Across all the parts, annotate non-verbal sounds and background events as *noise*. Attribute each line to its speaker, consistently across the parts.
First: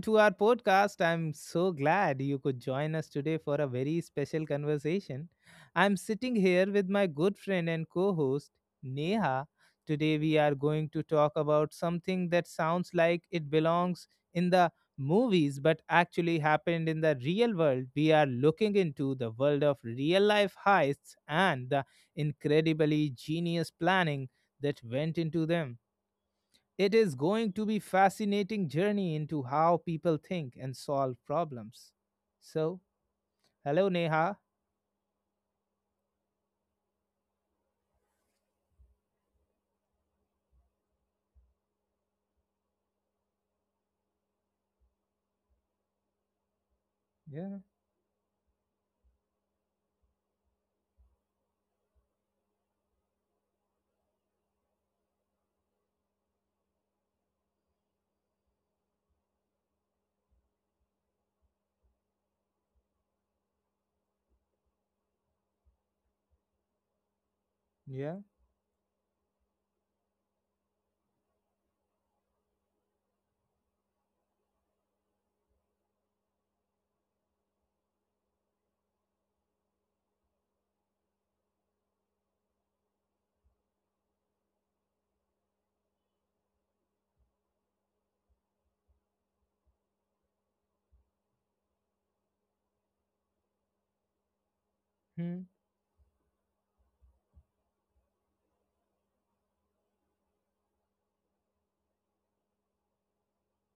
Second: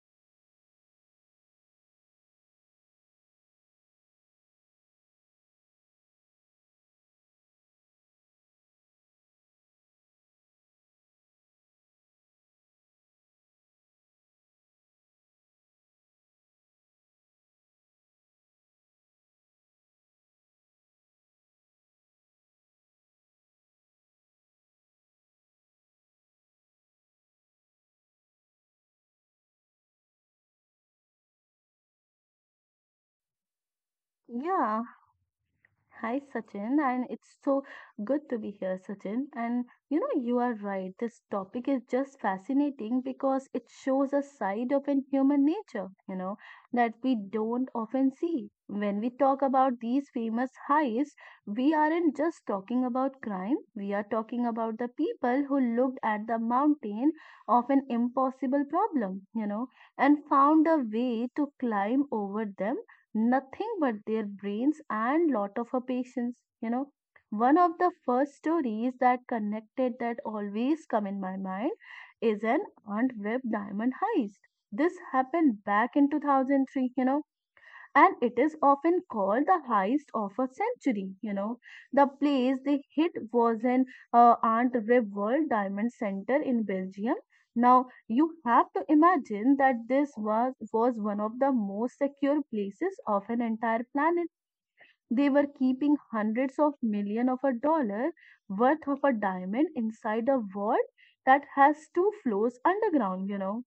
Speaker 1: to our podcast. I'm so glad you could join us today for a very special conversation. I'm sitting here with my good friend and co host, Neha. Today, we are going to talk about something that sounds like it belongs in the movies but actually happened in the real world. We are looking into the world of real life heists and the incredibly genius planning that went into them. It is going to be fascinating journey into how people think and solve problems. So, hello Neha.
Speaker 2: Yeah. Hi, Sachin. And it's so good to be here, Sachin. And you know, you are right. This topic is just fascinating because it shows a side of in human nature, you know, that we
Speaker 1: Yeah,
Speaker 2: don't often see. When we talk about these famous heists, we aren't just talking about crime. We are talking about the people who looked at the mountain of an impossible problem, you know, and found a way to climb over them nothing but their brains and lot of her patience, you know, one of the
Speaker 1: yeah,
Speaker 2: first stories that connected that always come in my mind is an aunt web diamond heist. This happened back in 2003, you know, and it is often called the heist of a century. You know, the place they hit was an Aunt Rib World Diamond Center in Belgium. Now you have to imagine that this was one of the most secure places of an entire planet. They
Speaker 1: hmm,
Speaker 2: were keeping hundreds of millions of a dollar worth of a diamond inside a vault that has two floors underground. You know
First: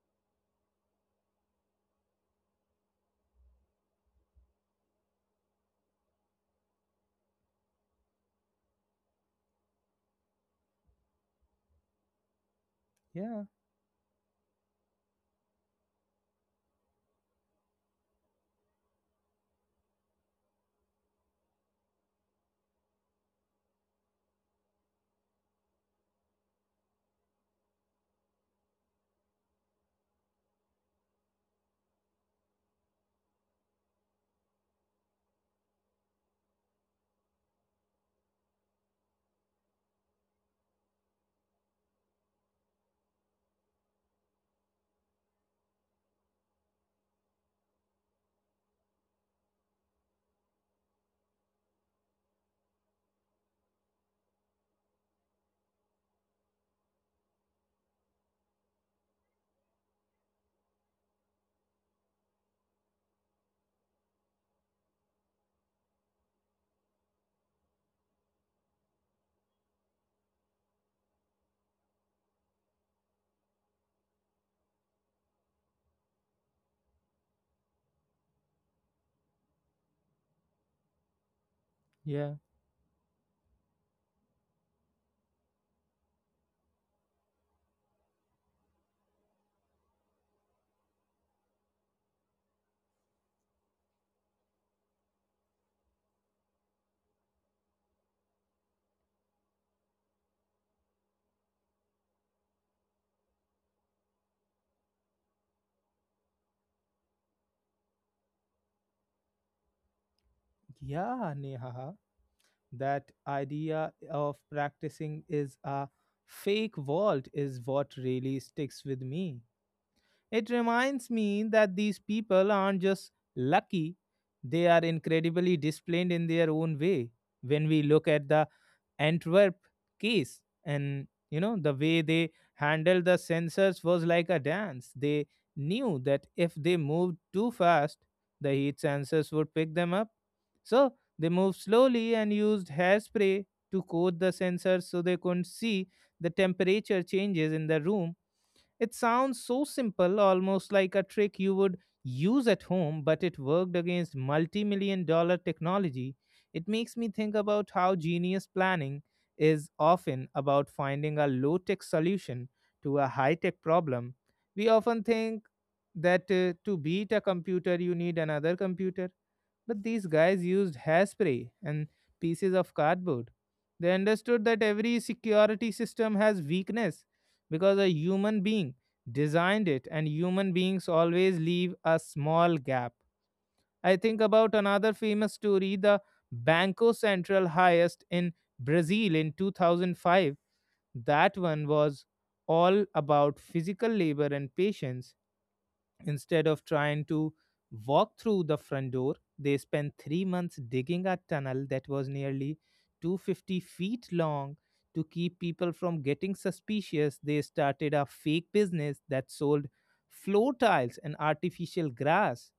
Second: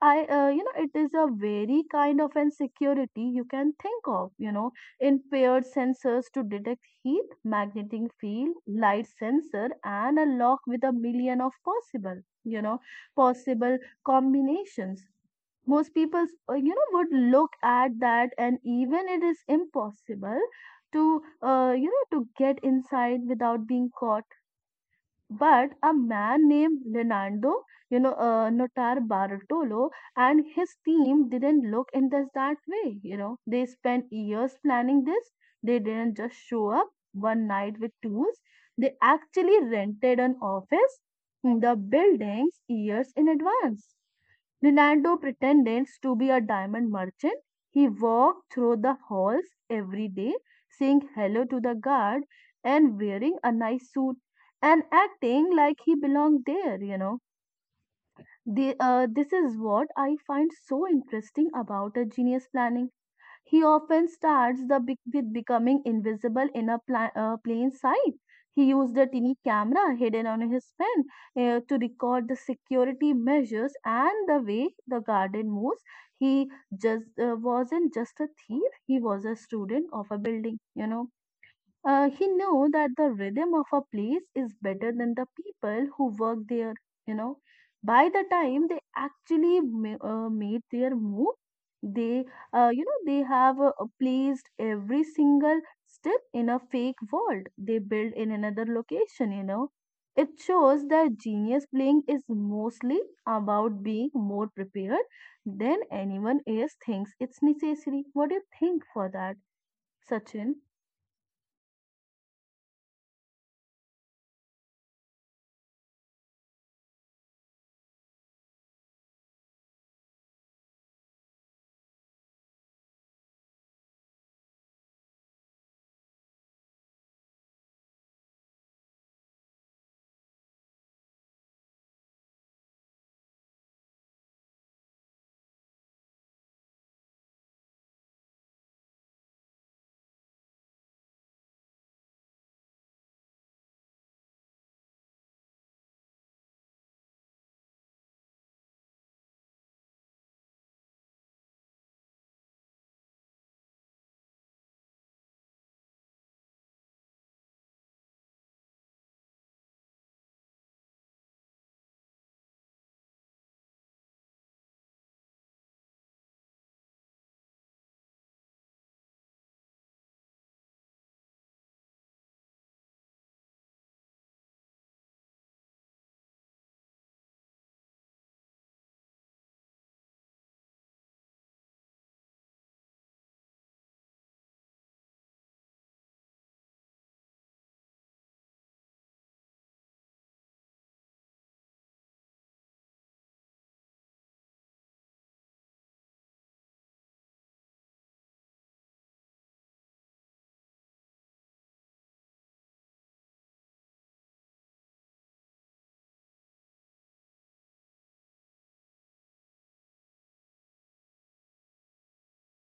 Speaker 2: you know, it is a very kind of insecurity you can think of, you know, impaired sensors to detect heat, magnetic field, light sensor, and a lock with a million of possible, you know,
Speaker 1: yeah,
Speaker 2: possible combinations. Most people, you know, would look at that, and even it is impossible to, you know, to get inside without being caught, but a man named Leonardo, you know, Notar Bartolo, and his team didn't look in this that way. You know, they spent years planning this. They didn't just show up one night with tools. They actually rented an office in the buildings years in advance. Leonardo pretended to be a diamond merchant. He walked through the halls every day, saying hello to the guard and wearing a nice suit and acting like he belonged there, you know. This is what I find so interesting about a genius planning. He often starts the big with becoming invisible in a plain sight. He used a tiny camera hidden on his pen to record the security measures and the way the garden moves. He just wasn't just a thief; he was a student of a building, you know. He
Speaker 1: yeah,
Speaker 2: knew that the rhythm of a place is better than the people who work there, you know. By the time they actually made their move, they, you know, they have placed every single step in a fake world they built in another location, you know. It shows that genius playing is mostly about being more prepared than anyone else thinks it's necessary. What do you think for that, Sachin?
Speaker 1: yeah, Neha. That idea of practicing is a fake vault is what really sticks with me. It reminds me that these people aren't just lucky; they are incredibly disciplined in their own way. When we look at the Antwerp case, and you know, the way they handled the sensors was like a dance. They knew that if they moved too fast, the heat sensors would pick them up. So they moved slowly and used hairspray to coat the sensors so they couldn't see the temperature changes in the room. It sounds so simple, almost like a trick you would use at home, but it worked against multi million dollar technology. It makes me think about how genius planning is often about finding a low tech solution to a high tech problem. We often think that to beat a computer, you need another computer, but these guys used hairspray and pieces of cardboard. They understood that every security system has weakness because a human being designed it and human beings always leave a small gap. I think about another famous story, the Banco Central highest in Brazil in 2005. That one was all about physical labor and patience. Instead of trying to walk through the front door, they spent 3 months digging a tunnel that was nearly 250 feet long. To keep people from getting suspicious, they started a fake business that sold floor tiles and artificial grass.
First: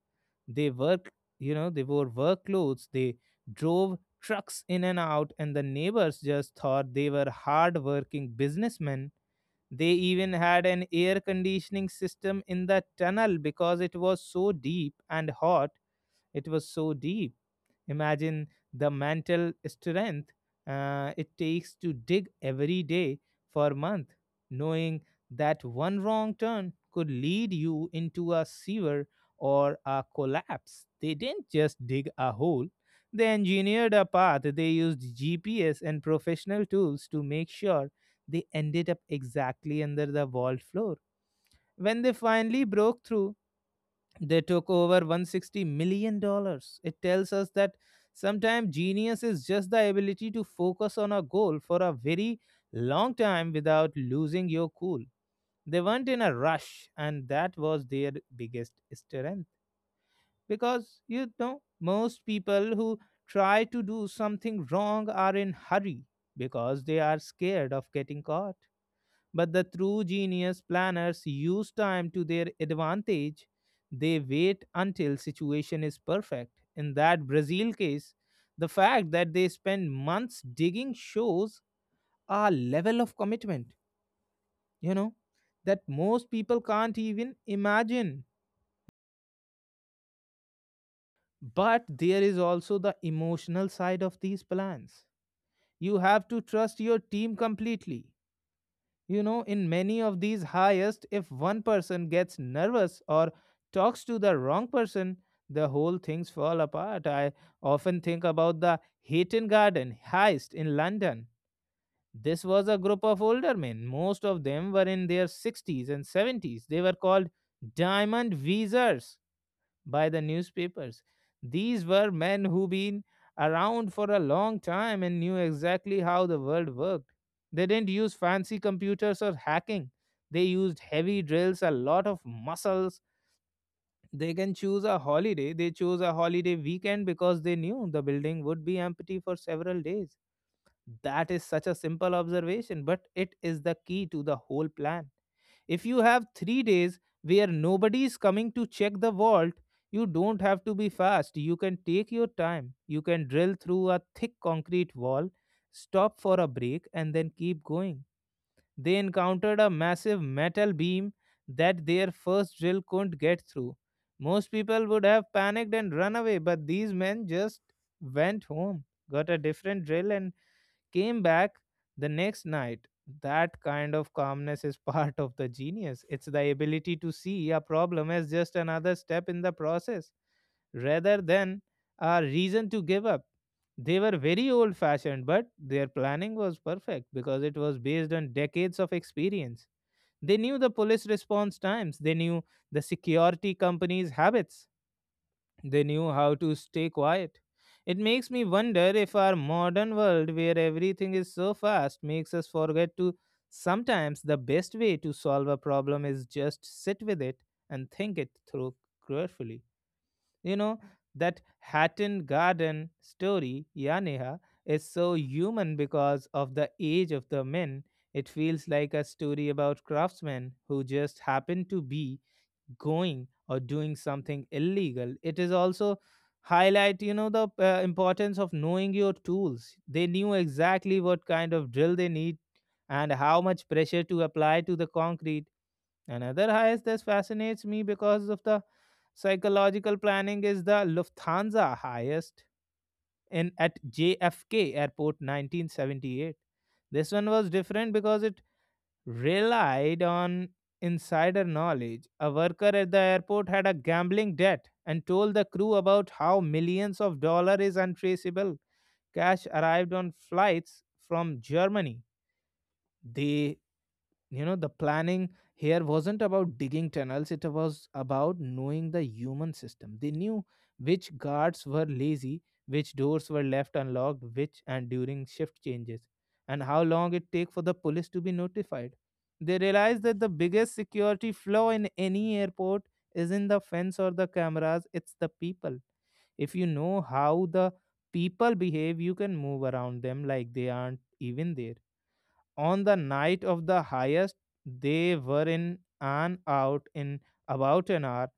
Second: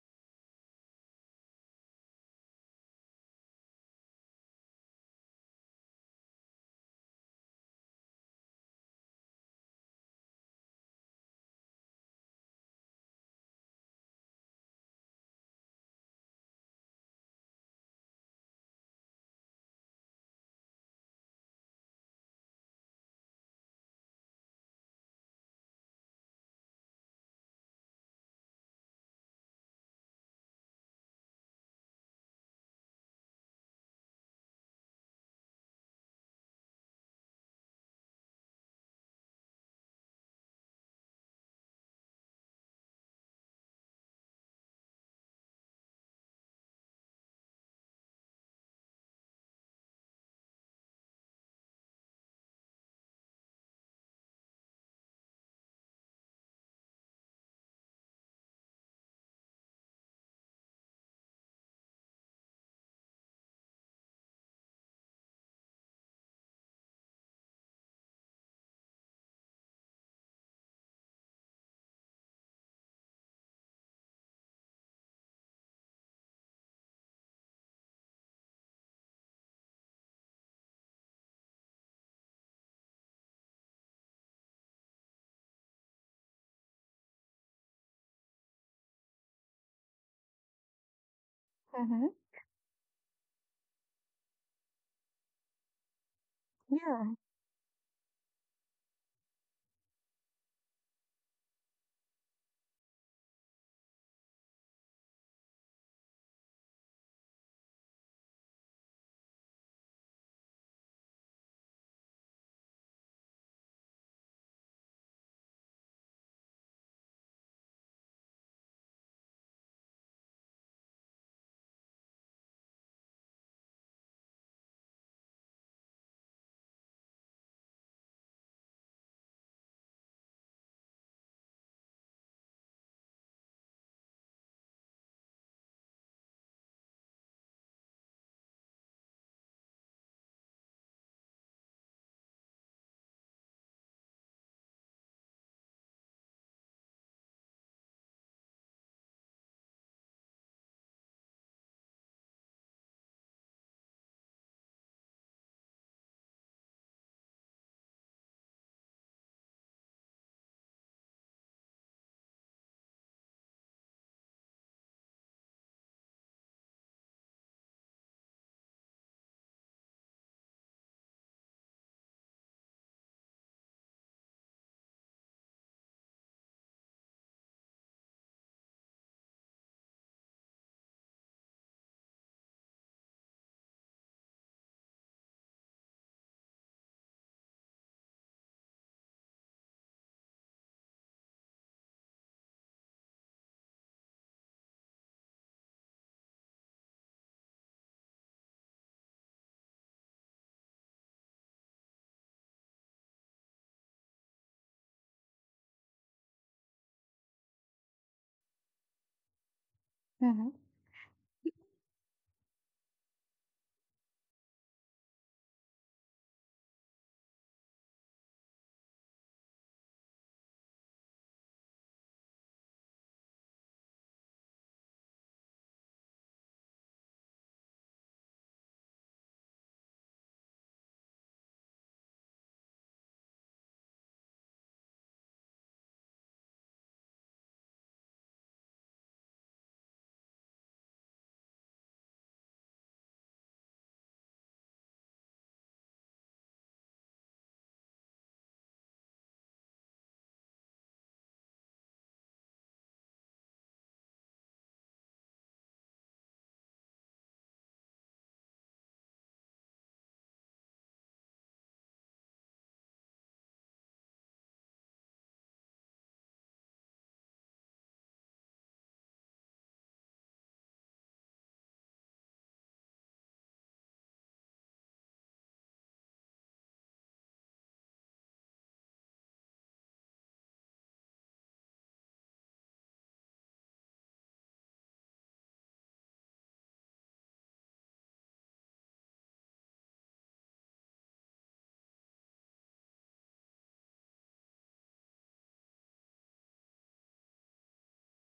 Speaker 1: They work, you know, they wore work clothes. They drove trucks in and out, and the neighbors just thought they were hard-working businessmen. They even had an air conditioning system in the tunnel because it was so deep and hot. It was so deep. Imagine the mental strength it takes to dig every day for a month, knowing that one wrong turn could lead you into a sewer or a collapse. They didn't just dig a hole, they engineered a path. They used GPS and professional tools to make sure they ended up exactly under the vault floor. When they finally broke through, they took over $160 million dollars. It tells us that sometimes genius is just the ability to focus on a goal for a very long time without losing your cool. They weren't in a rush, and that was their biggest strength. Because, you know, most people who try to do something wrong are in hurry because they are scared of getting caught, but the true genius planners use time to their advantage. They wait until situation is perfect. In that Brazil case, the fact that they spend months digging shows a level of commitment, you know, that most people can't even imagine. But
Speaker 2: Mm-hmm.
Speaker 1: there is also the emotional side of these plans. You have to trust your
Speaker 2: Yeah.
Speaker 1: team completely. You know, in many of these highest, if one person gets nervous or talks to the wrong person, the whole things fall apart. I often think about the Hayton Garden heist in London. This was a group of older men. Most of them were in their 60s and 70s. They were called Diamond Visors by the newspapers. These were men who been around for a long time and knew exactly how the world worked. They didn't use fancy computers or hacking. They used heavy drills, a lot of muscles. They can choose a holiday. They chose a holiday weekend because they knew the building would be empty for several days. That is such a simple observation, but it is the key to the whole plan. If you have 3 days where nobody is coming to check the vault, you don't have to be fast. You can take your time. You can drill through a thick concrete wall, stop for a break, and then keep going. They encountered a massive metal beam that their first drill couldn't get through. Most people would have panicked and run away, but these men just went home, got a different drill, and came back the next night. That kind of calmness is *laughs* part of the genius. It's the ability to see a problem as just another step in the process rather than a reason to give up. They were very old fashioned, but their planning was perfect because it was based on decades of experience. They knew the police response times, they knew the security company's habits, they knew how to stay quiet. It makes me wonder if our modern world, where everything is so fast, makes us forget to sometimes the best way to solve a problem is just sit with it and think it through carefully.
Speaker 2: Mhm.
Speaker 1: You know, that Hatton Garden story, Yaneha, is so human because of the age of the men. It feels like a story about craftsmen who just happen to be going or doing something illegal. It is also highlight, you know, the importance of knowing your tools. They knew exactly what kind of drill they need and how much pressure to apply to the concrete. Another highest that fascinates me because of the psychological planning is the Lufthansa highest in at JFK airport 1978. This one was different because it relied on insider knowledge. A worker at the airport had a gambling debt and told the crew about how millions of dollars is untraceable cash arrived on flights from Germany. They, you know, the planning here wasn't about digging tunnels, it was about knowing the human system. They knew which guards were lazy, which doors were left unlocked, which and during shift changes, and how long it take for the police to be notified. They realized that the biggest security flaw in any airport is in the fence or the cameras, it's the people. If you know how the people behave, you can move around them like they aren't even there. On the night of the highest, they were in and out in about an hour.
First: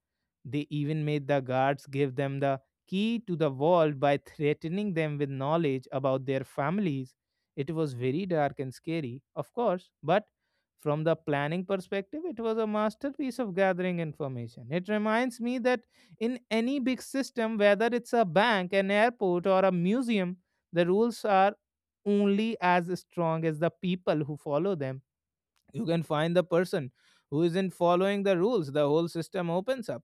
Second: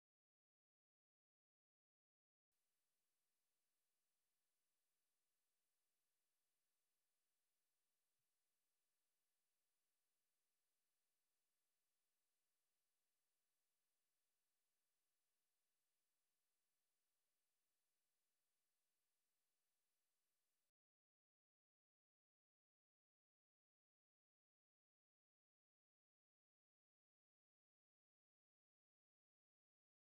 Speaker 1: They even made the guards give them the key to the vault by threatening them with knowledge about their families. It was very dark and scary, of course, but from the planning perspective, it was a masterpiece of gathering information. It reminds me that in any big system, whether it's a bank, an airport, or a museum, the rules are only as strong as the people who follow them. You can find the person who isn't following the rules, the whole system opens up.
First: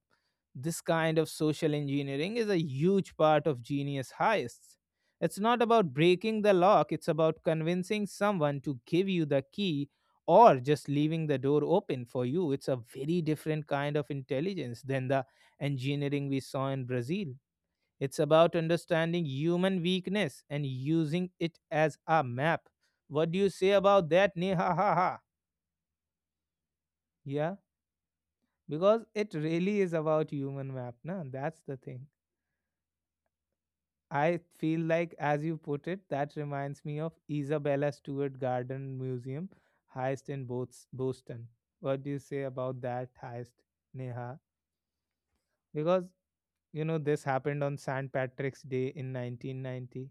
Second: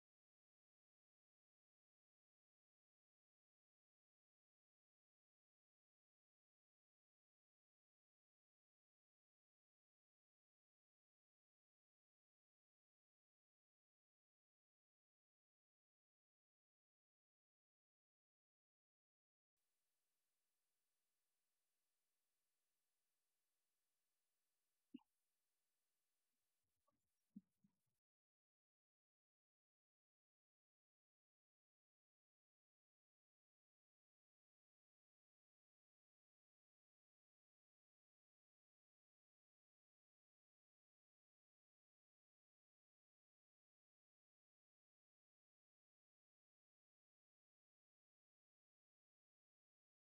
Speaker 1: This kind of social engineering is a huge part of genius heists. It's not about breaking the lock, it's about convincing someone to give you the key or just leaving the door open for you. It's a very different kind of intelligence than the engineering we saw in Brazil. It's about understanding human weakness and using it as a map. What do you say about that? Neha ha ha. Yeah, because it really is about human map. Na? That's the thing. I feel like, as you put it, that reminds me of Isabella Stewart Garden Museum, Heist in Boston. What do you say about that heist, Neha? Because, you know, this happened on St. Patrick's Day in 1990,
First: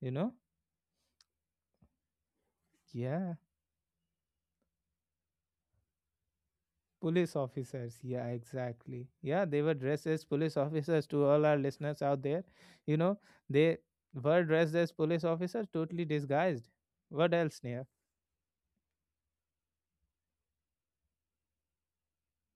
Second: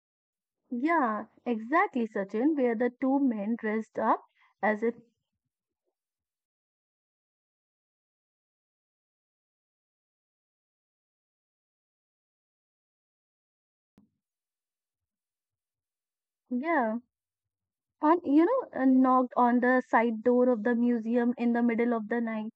Speaker 1: you know?
Speaker 2: Yeah, exactly, Sachin, where the two
Speaker 1: Yeah.
Speaker 2: men dressed up as if,
Speaker 1: Police officers, yeah, exactly. Yeah, they were dressed as police *laughs* officers to all our listeners out there. You know, they were dressed as police officers, totally disguised.
Speaker 2: yeah.
Speaker 1: What else, Neha?
Speaker 2: And you know, knocked on the side door of the museum in the middle of the night.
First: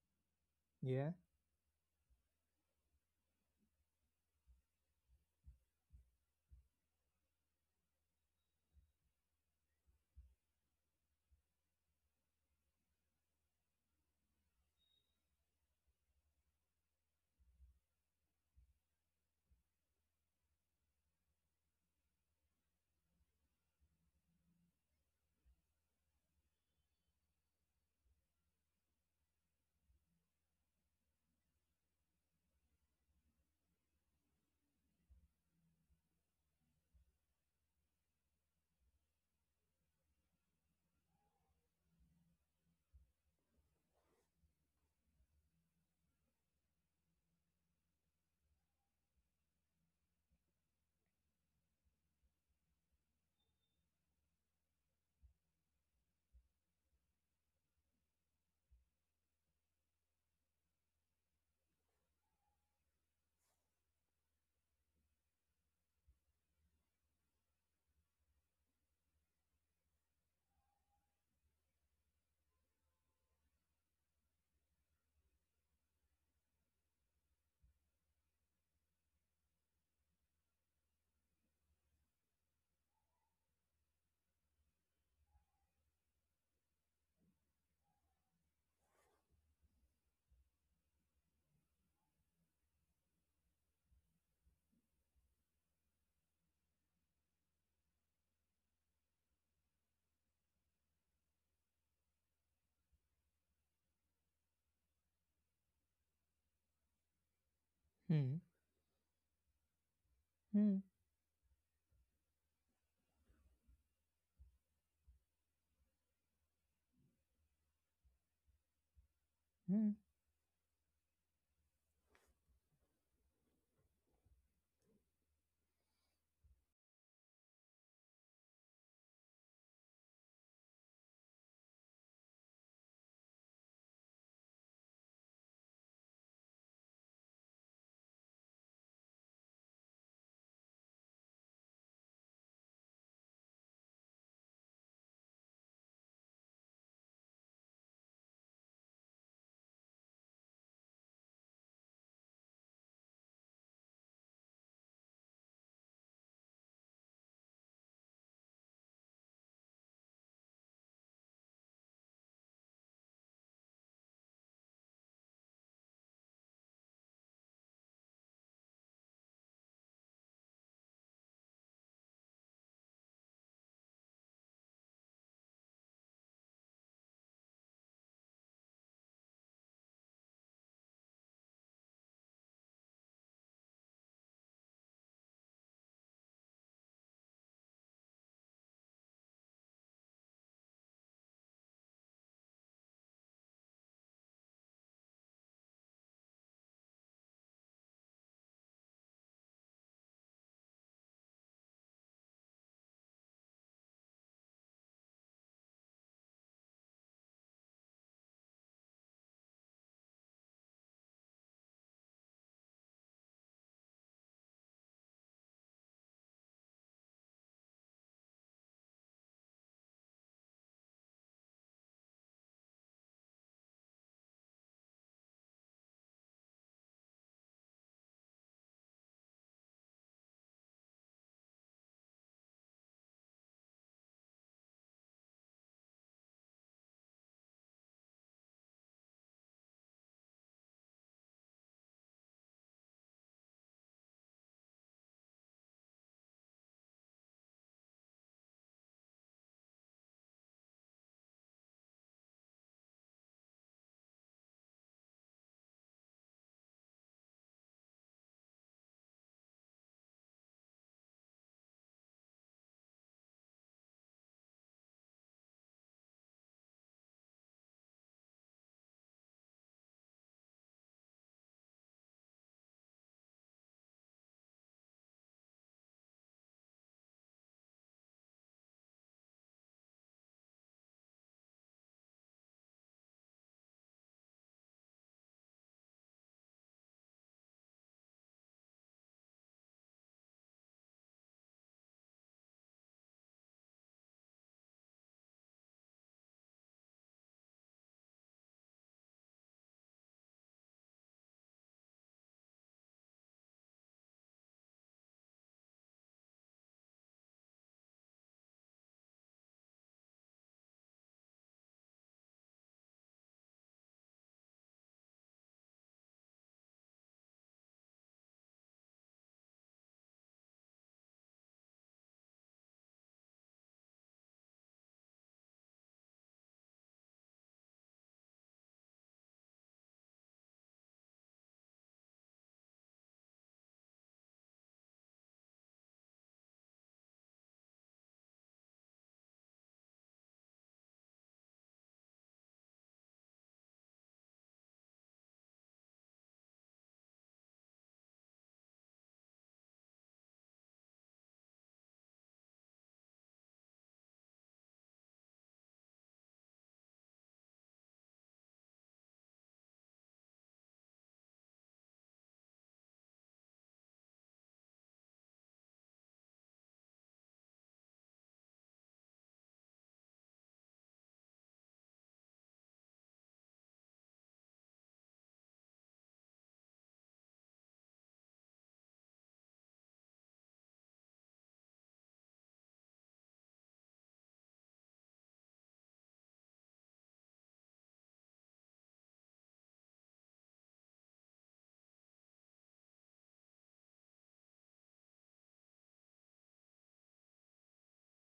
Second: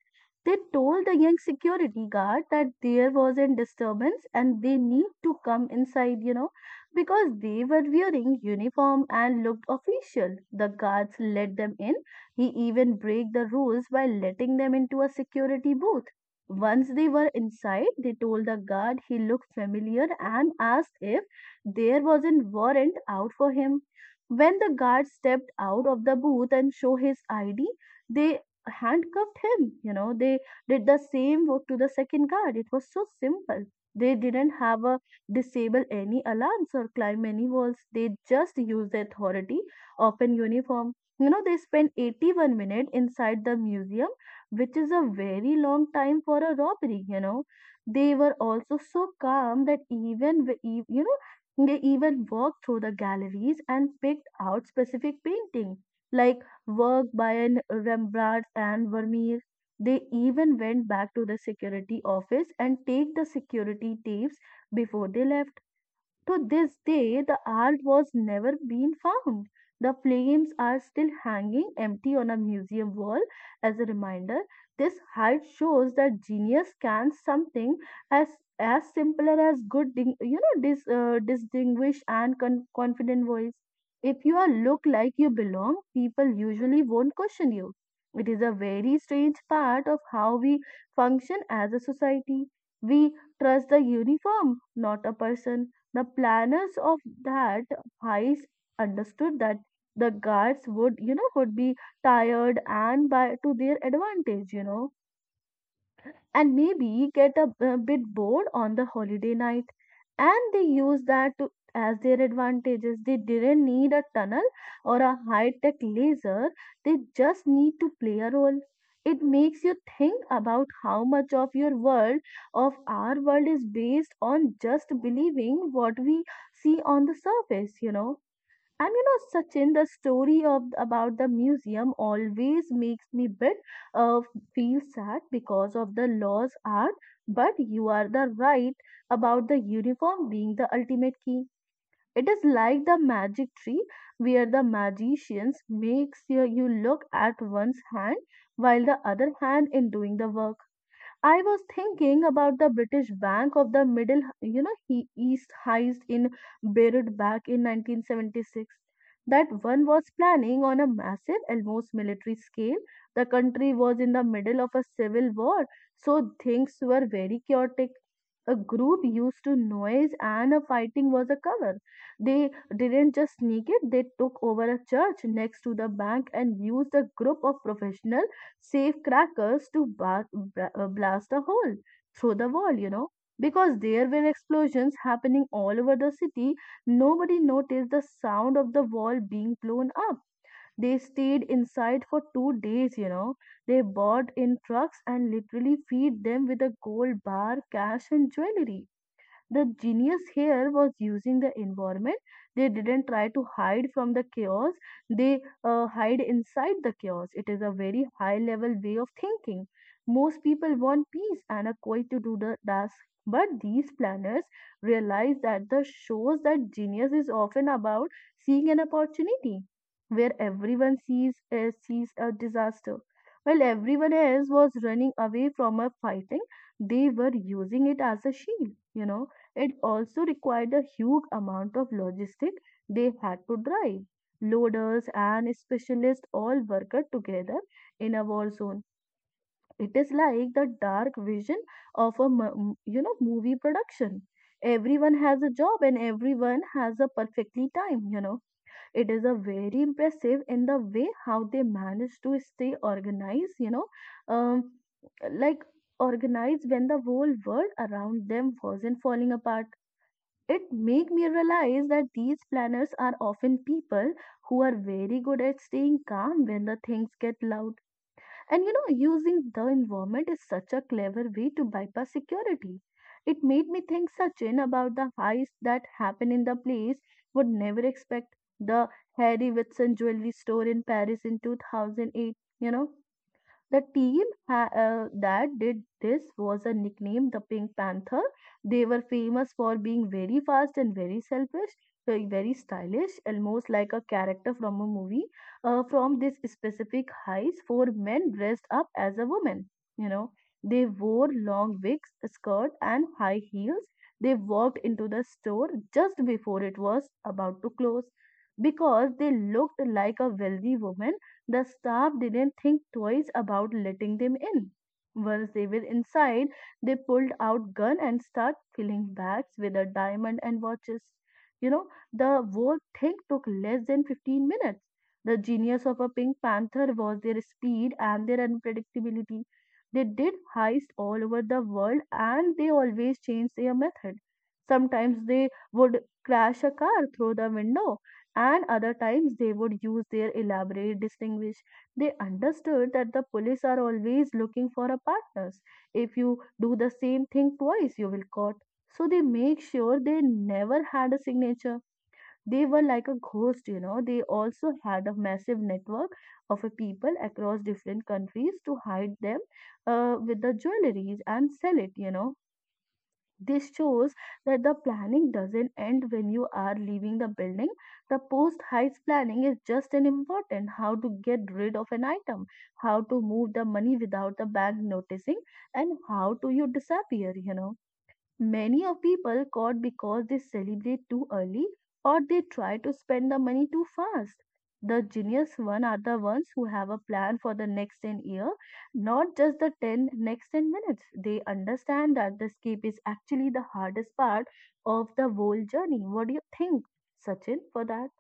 Speaker 2: They told
Speaker 1: Yeah.
Speaker 2: the young security guard that there was a disturbance and they need to come inside, you know, because they were wearing uniform and looked official, the guards let them in. He even break the rules by letting them into a security booth. Once they were inside, they told the guard he looked familiar and asked if there was a warrant out for him. When the guard stepped out of the booth and showed his ID, they handcuffed him. You know, they did the same work to the second guard. It was so simple. They didn't have a disable any alarms or climb any walls. They just used the authority of an uniform. You know, they spent 81 minutes inside the museum, which is a very long time for a robbery, you know. They were also so calm that even you know, they even walked through the galleries and picked out specific painting, like work by an Rembrandt and Vermeer. They even went back to the security office and take the security tapes before they left. To this day, the art was never been found. The flames are still hanging empty on a museum wall as a reminder. This height shows that genius can something as as simple as you know, distinguished and confident voice. If you are look like you belong, people usually won't question you. It is a very strange part of how we function as a society. We trust the uniform, not a person. The planners of that heist understood that the guards would, you know, would be tired and by to their advantage, you know, and maybe get a, a bit
Speaker 1: Hmm.
Speaker 2: bored on the holiday night, and they
Speaker 1: Hmm.
Speaker 2: use that to, as their advantages. They didn't need a tunnel or a high tech laser. They just need to play a role. It makes you
Speaker 1: Hmm.
Speaker 2: think about how much of your world of our world is based on just believing what we see on the surface, you know. And you know, Sachin, the story of about the museum always makes me bit uh, feel sad because of the laws are. But you are the right about the uniform being the ultimate key. It is like the magic tree where the magicians makes you, you look at one's hand while the other hand in doing the work. I was thinking about the British Bank of the Middle, you know, he East heist in Beirut back in 1976. That one was planning on a massive, almost military scale. The country was in the middle of a civil war, so things were very chaotic. A group used to noise and a fighting was a cover. They didn't just sneak it, they took over a church next to the bank and used a group of professional safe crackers to blast a hole through the wall, you know. Because there were explosions happening all over the city, nobody noticed the sound of the wall being blown up. They stayed inside for 2 days, you know. They bought in trucks and literally feed them with a gold bar, cash, and jewelry. The genius here was using the environment. They didn't try to hide from the chaos, they hide inside the chaos. It is a very high level way of thinking. Most people want peace and a quiet to do the task. But these planners realize that the shows that genius is often about seeing an opportunity where everyone sees sees a disaster. While everyone else was running away from a fighting, they were using it as a shield, you know. It also required a huge amount of logistic. They had to drive. Loaders and specialists all worked together in a war zone. It is like the dark vision of a you know, movie production. Everyone has a job and everyone has a perfectly time, you know. It is a very impressive in the way how they manage to stay organized, you know, um, like organized when the whole world around them wasn't falling apart. It made me realize that these planners are often people who are very good at staying calm when the things get loud. And you know, using the environment is such a clever way to bypass security. It made me think, Sachin, about the heists that happen in the place would never expect, the Harry Whitson jewelry store in Paris in 2008, you know. The team that did this was a nickname the Pink Panther. They were famous for being very fast and very selfish, very stylish, almost like a character from a movie. From this specific heist, four men dressed up as a woman. You know, they wore long wigs, a skirt, and high heels. They walked into the store just before it was about to close because they looked like a wealthy woman. The staff didn't think twice about letting them in. Once they were inside, they pulled out gun and start filling bags with a diamond and watches. You know, the whole thing took less than 15 minutes. The genius of a Pink Panther was their speed and their unpredictability. They did heists all over the world and they always changed their method. Sometimes they would crash a car through the window, and other times they would use their elaborate distinguish. They understood that the police are always looking for a partners. If you do the same thing twice you will caught, so they make sure they never had a signature. They were like a ghost, you know. They also had a massive network of a people across different countries to hide them with the jewelries and sell it, you know. This shows that the planning doesn't end when you are leaving the building. The post heights planning is just as important how to get rid of an item, how to move the money without the bank noticing, and how to you disappear. Many of people caught because they celebrate too early or they try to spend the money too fast. The genius one are the ones who have a plan for the next 10-year, not just the 10 next 10 minutes. They understand that the escape is actually the hardest part of the whole journey. What do you think, Sachin, for that?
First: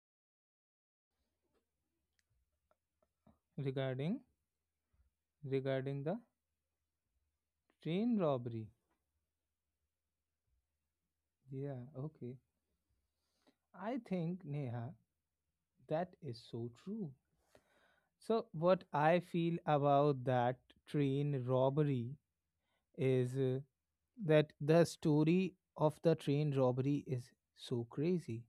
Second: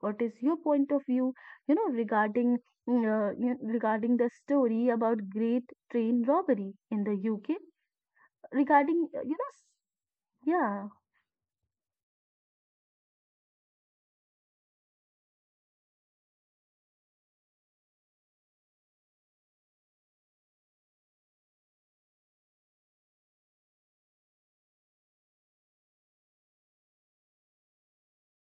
Speaker 2: What is your point of view, you know, regarding regarding
Speaker 1: Regarding
Speaker 2: the story about Great
Speaker 1: regarding the
Speaker 2: Train Robbery in the UK?
Speaker 1: train robbery.
Speaker 2: Regarding, you know, s- Yeah.
Speaker 1: Yeah, okay. I think, Neha, that is so true. So what I feel about that train robbery is that the story of the train robbery is so crazy.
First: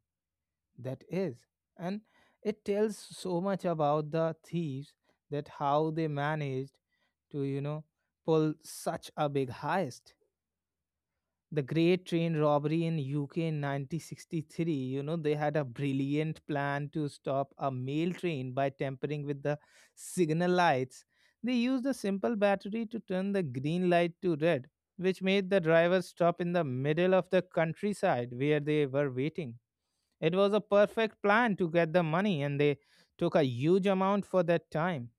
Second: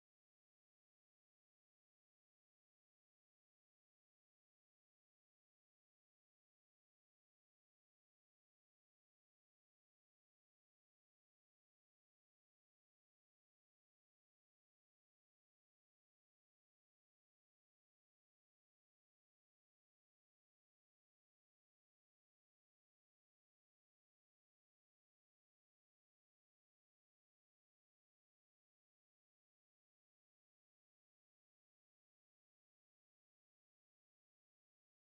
Speaker 1: That is, and it tells so much about the thieves that how they managed to, you know, pull such a big heist. The great train robbery in UK in 1963, you know, they had a brilliant plan to stop a mail train by tampering with the signal lights. They used a simple battery to turn the green light to red, which made the drivers stop in the middle of the countryside where they were waiting. It was a perfect plan to get the money, and they took a huge amount for that time.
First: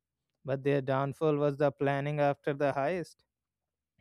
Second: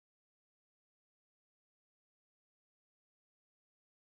Speaker 1: But their downfall was the planning after the heist.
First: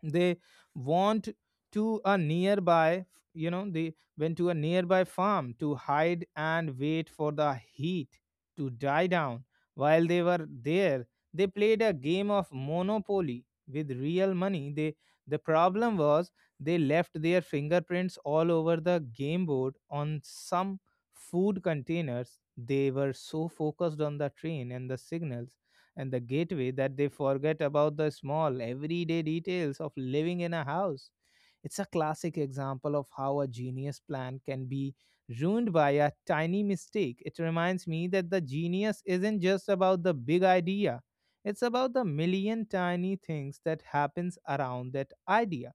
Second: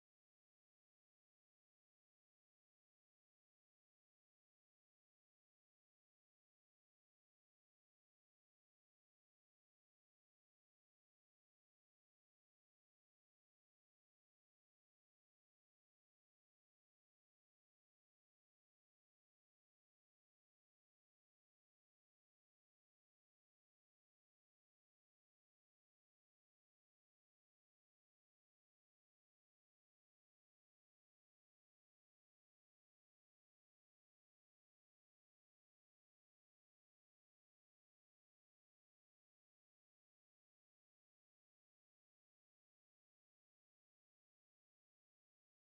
Speaker 1: They want to a nearby you know they went to a nearby farm to hide and wait for the heat to die down. While they were there, they played a game of monopoly with real money. The problem was, they left their fingerprints all over the game board on some food containers. They were so focused on the train and the signals and the gateway that they forget about the small, everyday details of living in a house. It's a classic example of how a genius plan can be ruined by a tiny mistake. It reminds me that the genius isn't just about the big idea. It's about the million tiny things that happens around that idea.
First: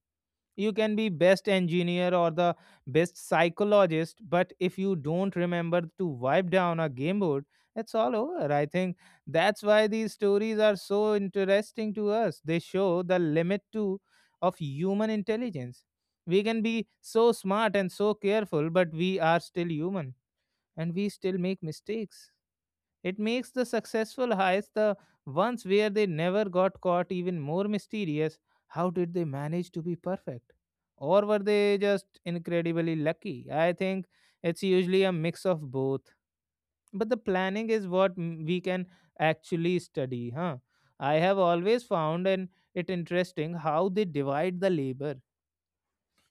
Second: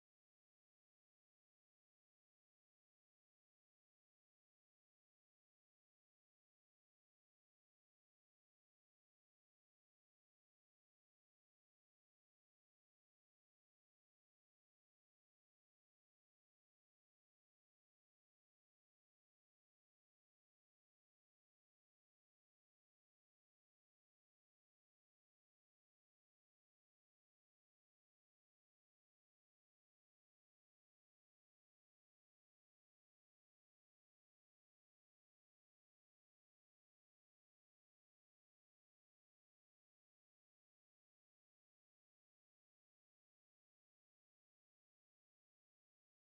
Speaker 1: You can be best engineer or the best psychologist, but if you don't remember to wipe down a game board, it's all over. I think that's why these stories are so interesting to us. They show the limit to of human intelligence. We can be so smart and so careful, but we are still human, and we still make mistakes. It makes the successful heists, the ones where they never got caught, even more mysterious. How did they manage to be perfect? Or were they just incredibly lucky? I think it's usually a mix of both. But the planning is what we can actually study, huh? I have always found and it interesting how they divide the labor.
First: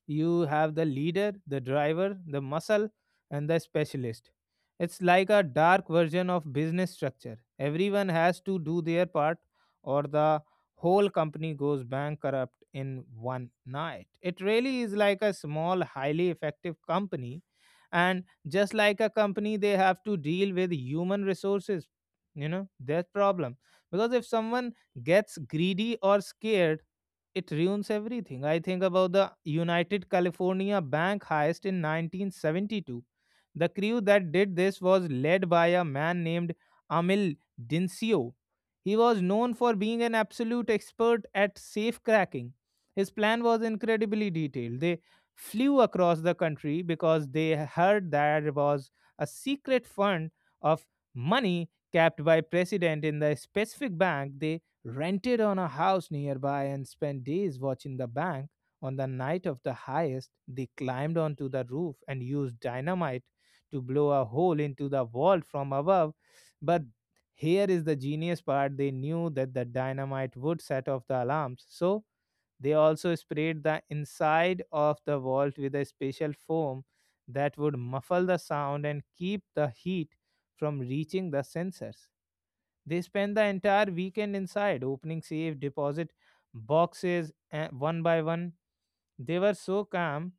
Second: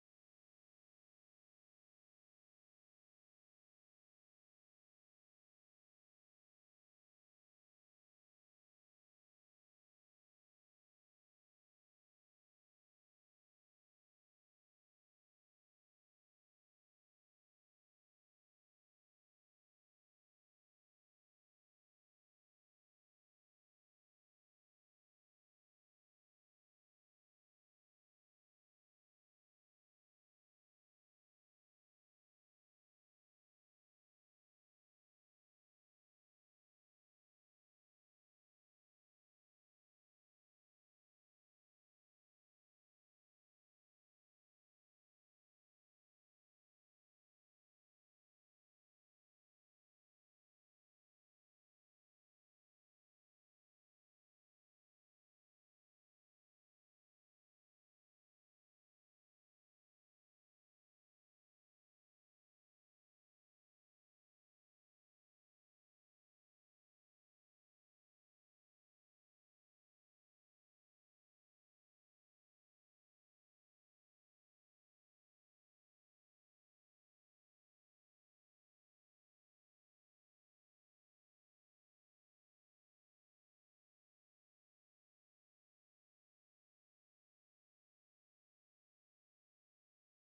Speaker 1: You have the leader, the driver, the muscle, and the specialist. It's like a dark version of business structure. Everyone has to do their part, or the whole company goes bankrupt in one night. It really is like a small, highly effective company. And just like a company, they have to deal with human resources, you know, their problem. Because if someone gets greedy or scared, it ruins everything. I think about the United California bank heist in 1972. The crew that did this was led by a man named Amil Dincio. He was known for being an absolute expert at safe cracking. His plan was incredibly detailed. They flew across the country because they heard there was a secret fund of money kept by president in the specific bank. They rented on a house nearby and spent days watching the bank. On the night of the highest, they climbed onto the roof and used dynamite to blow a hole into the wall from above. But here is the genius part. They knew that the dynamite would set off the alarms. So they also sprayed the inside of the vault with a special foam that would muffle the sound and keep the heat from reaching the sensors. They spent the entire weekend inside, opening safe deposit boxes one by one. They were so calm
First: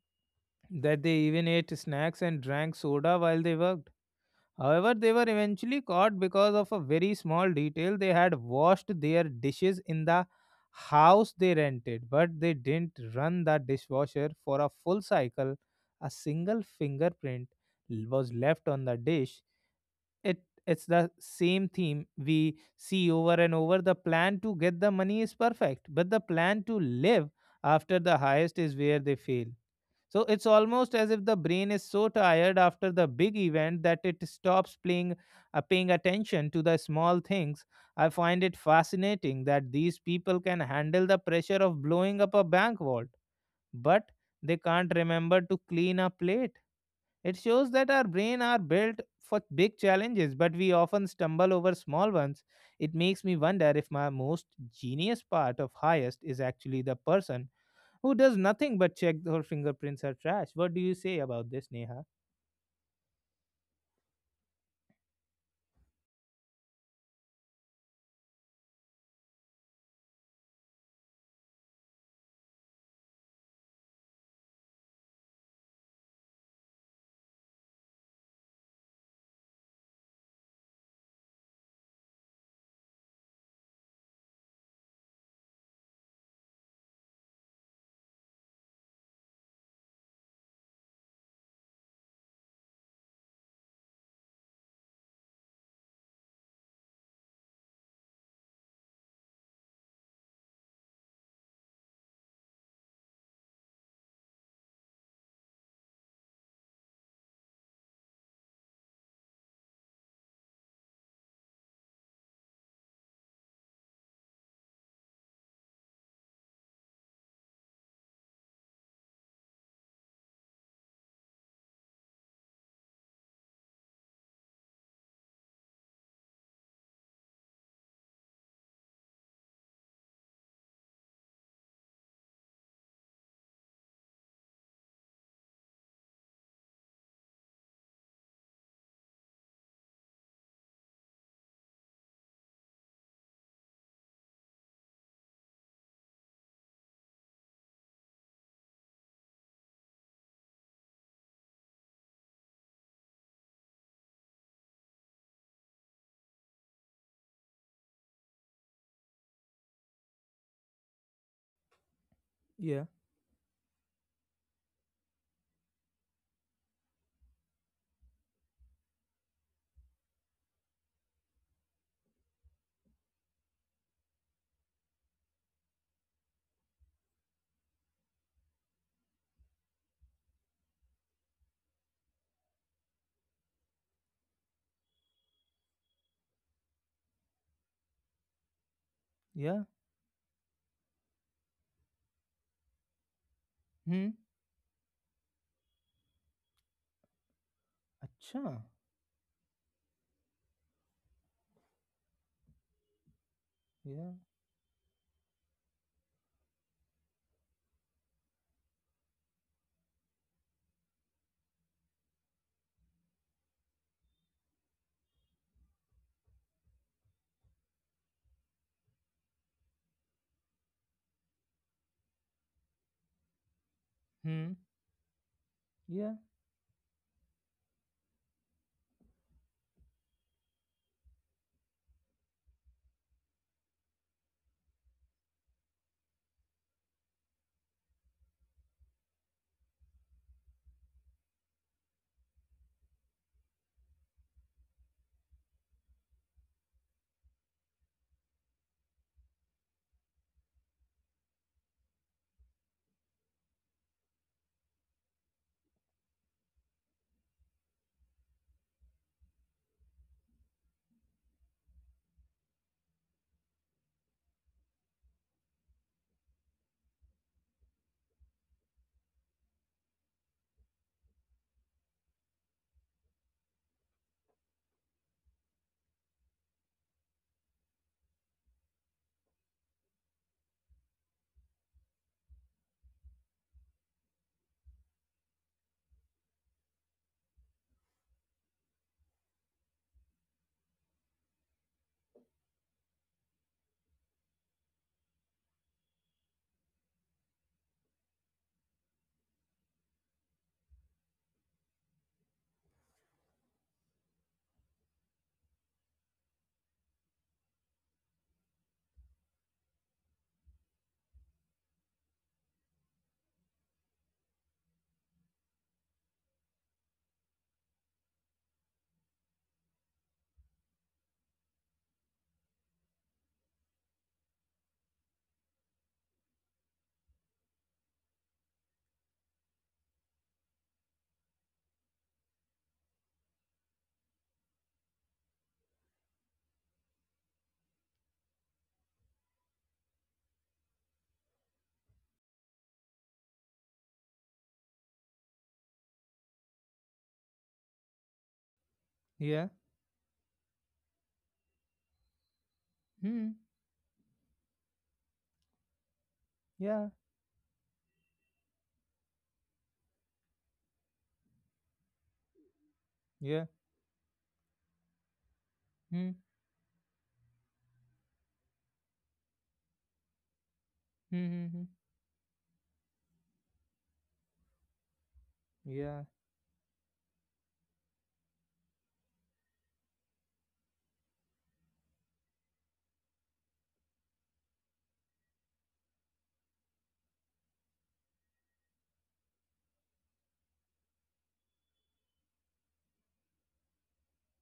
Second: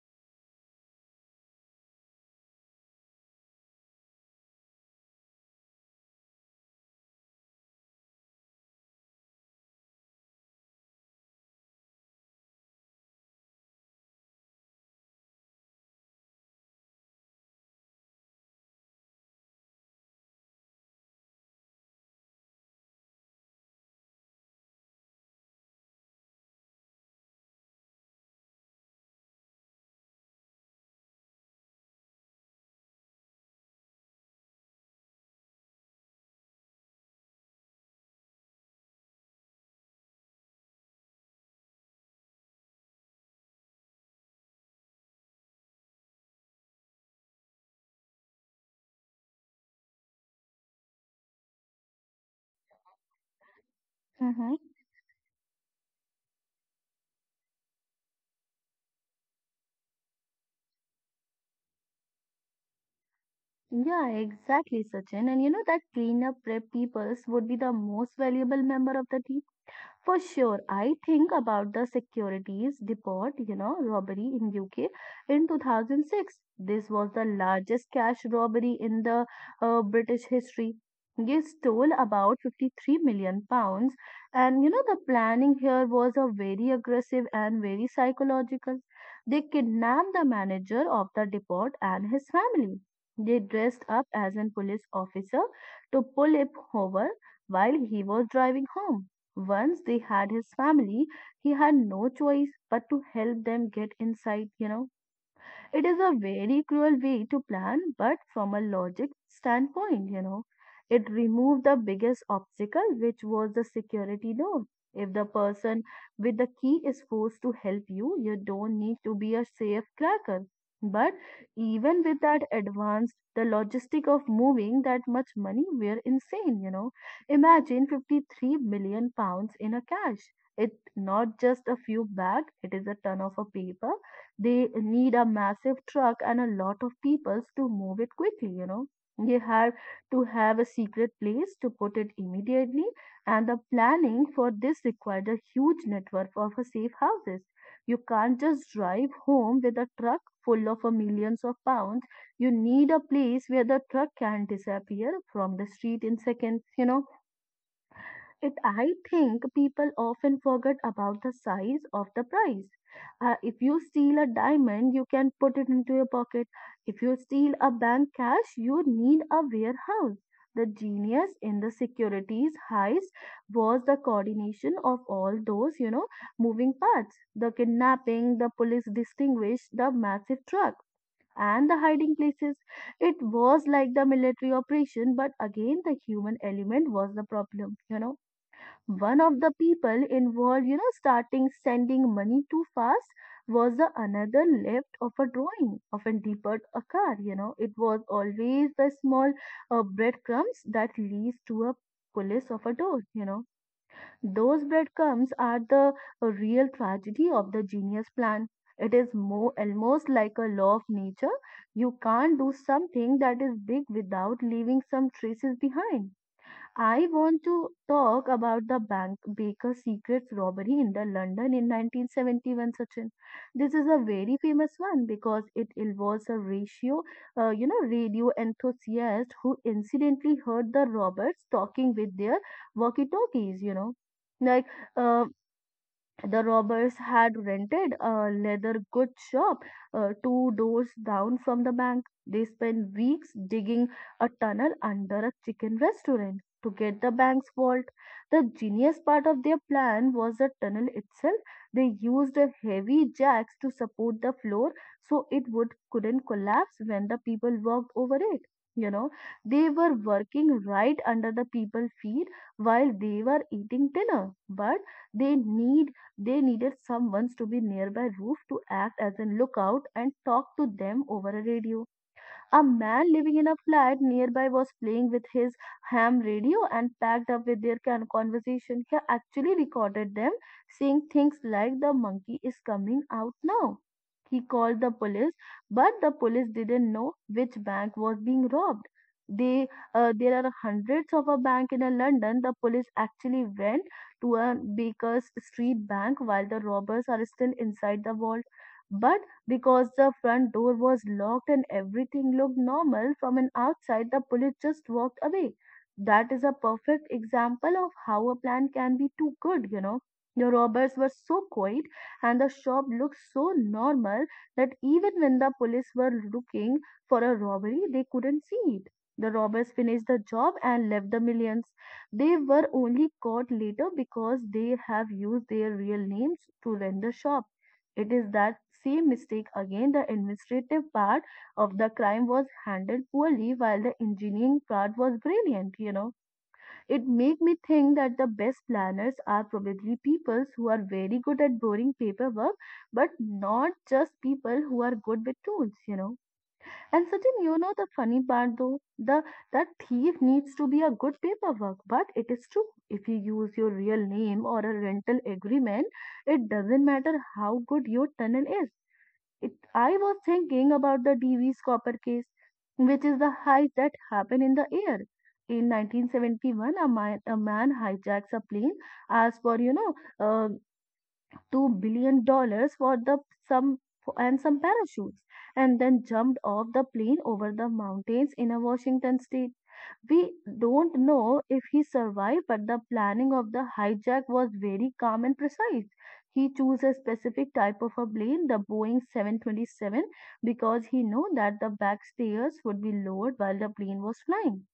Speaker 1: that they even ate snacks and drank soda while they worked. However, they were eventually caught because of a very small detail. They had washed their dishes in the house they rented, but they didn't run the dishwasher for a full cycle. A single fingerprint was left on the dish. It it's the same theme we see over and over. The plan to get the money is perfect, but the plan to live after the highest is where they fail. So it's almost as if the brain is so tired after the big event that it stops paying attention to the small things. I find it fascinating that these people can handle the pressure of blowing up a bank vault, but they can't remember to clean a plate. It shows that our brain are built for big challenges, but we often stumble over small ones. It makes me wonder if my
Speaker 2: Mm-hmm.
Speaker 1: most genius part of highest is actually the person who does nothing but check her fingerprints are trash. What do you say about this, Neha?
Speaker 2: Yeah, exactly, Sachin. And you know that cleanup prep peoples would be the most valuable member of the team. For sure, I think about the securities depot, robbery in UK in 2006. This was the largest cash robbery in the British history. They stole about £53 million, and the planning here was a very aggressive and very psychological. They kidnapped the manager of the depot and his family. They dressed up as a police officer to pull him over while he was driving home. Once they had his family, he had no choice but to help them get inside. It is a very cruel way to plan, but from a logic standpoint, it removed the biggest obstacle, which was the security door. If the person with the key is forced to help you, you don't need to be a safe cracker. But even with that advanced, the logistic of moving that much money were insane. Imagine £53 million in a cash. It's not just a few bags, it is a ton of a paper. They need a massive truck and a lot of peoples to move it quickly. They have to have a secret place to put it immediately, and the planning for this required a huge network of safe houses. You can't just drive home with a truck full of millions of pounds. You need a place where the truck can disappear from the street in seconds I think people often forget about the size of the prize.
Speaker 1: Yeah,
Speaker 2: If you steal a diamond, you can put it into your pocket. If you steal a bank cash, you need a warehouse. The genius in the securities heist was the coordination of all those, moving parts. The kidnapping, the police distinguished the massive truck and the hiding places. It was like the military operation, but again, the human element was the problem. One of the
Speaker 1: yeah,
Speaker 2: people involved, starting sending money too fast was the
Speaker 1: hmm,
Speaker 2: another left of a drawing of a deeper a car. It was always
Speaker 1: acha,
Speaker 2: the small breadcrumbs that leads to a police of a door. You know,
Speaker 1: yeah,
Speaker 2: those breadcrumbs are the real tragedy of the genius plan. It is more almost like a law of nature. You can't do something that is big without leaving some traces behind. I want to talk about the bank Baker Secrets robbery in the London in 1971, Sachin. This is a very
Speaker 1: hmm,
Speaker 2: famous one because it
Speaker 1: yeah,
Speaker 2: involves a radio enthusiast who incidentally heard the robbers talking with their walkie-talkies. Like, uh, the robbers had rented a leather goods shop two doors down from the bank. They spent weeks digging a tunnel under a chicken restaurant to get the bank's vault. The genius part of their plan was the tunnel itself. They used the heavy jacks to support the floor so it would couldn't collapse when the people walked over it. You know, they were working right under the people's feet while they were eating dinner, but they need they needed someone to be nearby roof to act as a lookout and talk to them over a radio. A man living in a flat nearby was playing with his ham radio and packed up with their conversation. He actually recorded them saying things like, The monkey is coming out now. He called the police, but the police didn't know which bank was being robbed. They, there are hundreds of a bank in London. The police actually went to a Baker's Street bank while the robbers are still inside the vault. But because the front door was locked and everything looked normal from an outside, the police just walked away. That is a perfect example of how a plan can be too good. The robbers were so quiet and the shop looked so normal that even when the police were looking for a robbery, they couldn't see it. The robbers finished the job and left the millions. They were only caught later because they have used their real names to rent the shop. It is that same mistake again. The administrative part of the crime was handled poorly while the engineering part was brilliant. It made me think that the best planners are probably people who are very good at boring paperwork, but not just people who are good with tools. And Sachin, you know the funny part though, the that
Speaker 1: yeah,
Speaker 2: thief needs to be a good paperwork, but it is true. If you use
Speaker 1: hmm,
Speaker 2: your real name or a rental agreement, it doesn't matter
Speaker 1: yeah,
Speaker 2: how good your tunnel is. I was thinking about the DV's copper case, which is the
Speaker 1: yeah,
Speaker 2: heist that happened in the air. In
Speaker 1: hmm,
Speaker 2: 1971, a man hijacks a plane as for uh, $2
Speaker 1: hmm, hmm, hmm,
Speaker 2: billion dollars for the some and some parachutes and then
Speaker 1: yeah,
Speaker 2: jumped off the plane over the mountains in a Washington state. We don't know if he survived, but the planning of the hijack was very calm and precise. He chose a specific type of a plane, the Boeing 727, because he knew that the back stairs would be lowered while the plane was flying.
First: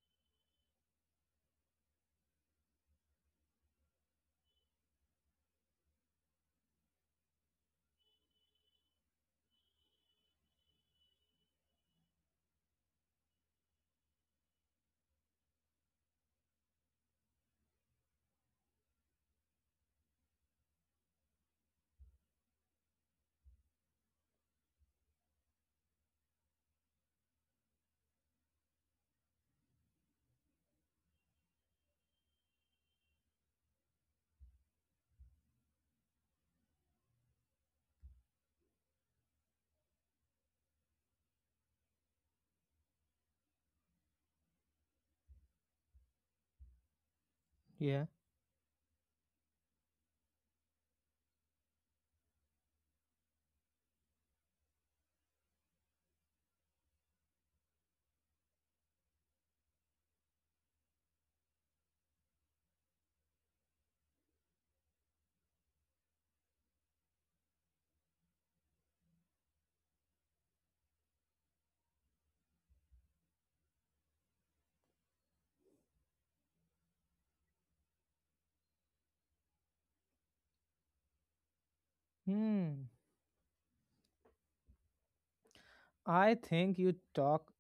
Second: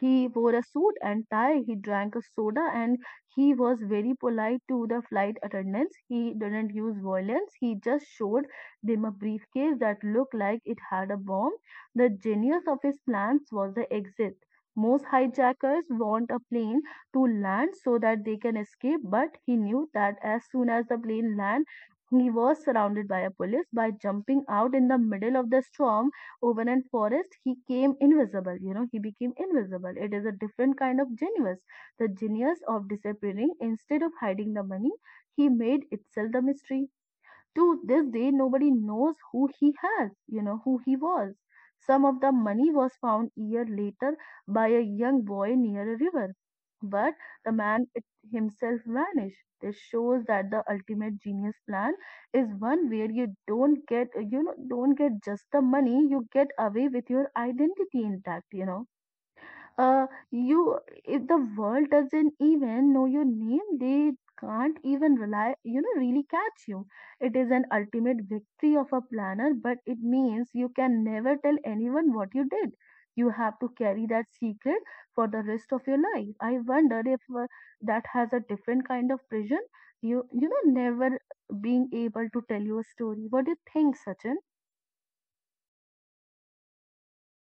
Speaker 2: He wore a suit and tie, he drank a soda, and he was very polite to the flight attendants. He didn't use violence, he just showed them a briefcase that looked like it had a bomb. The genius of his plans was the exit. Most hijackers want a plane to land so that they can escape, but he knew that as soon as the plane landed, he was surrounded by a police. By jumping out in the middle of the storm, over in forest, he came invisible. He became invisible. It is a different kind of genius. The genius of disappearing instead of hiding the money, he made itself the mystery. To this day, nobody knows who he has, who he was. Some of the money was found year later by a young boy near a river, but the man
Speaker 1: yeah,
Speaker 2: it himself vanished. This shows that the ultimate genius plan is one where you don't get just the money, you get away with your identity intact, you know uh you If the world doesn't even know your name they Can't even rely you know really catch you. It is an ultimate victory of a planner, but it means you can never tell anyone what you did. You have to carry that secret for the rest of your life. I wonder if that has a different kind of prison, never being able to tell your
Speaker 1: hmm.
Speaker 2: story. What do you think, Sachin?
Speaker 1: I think you talk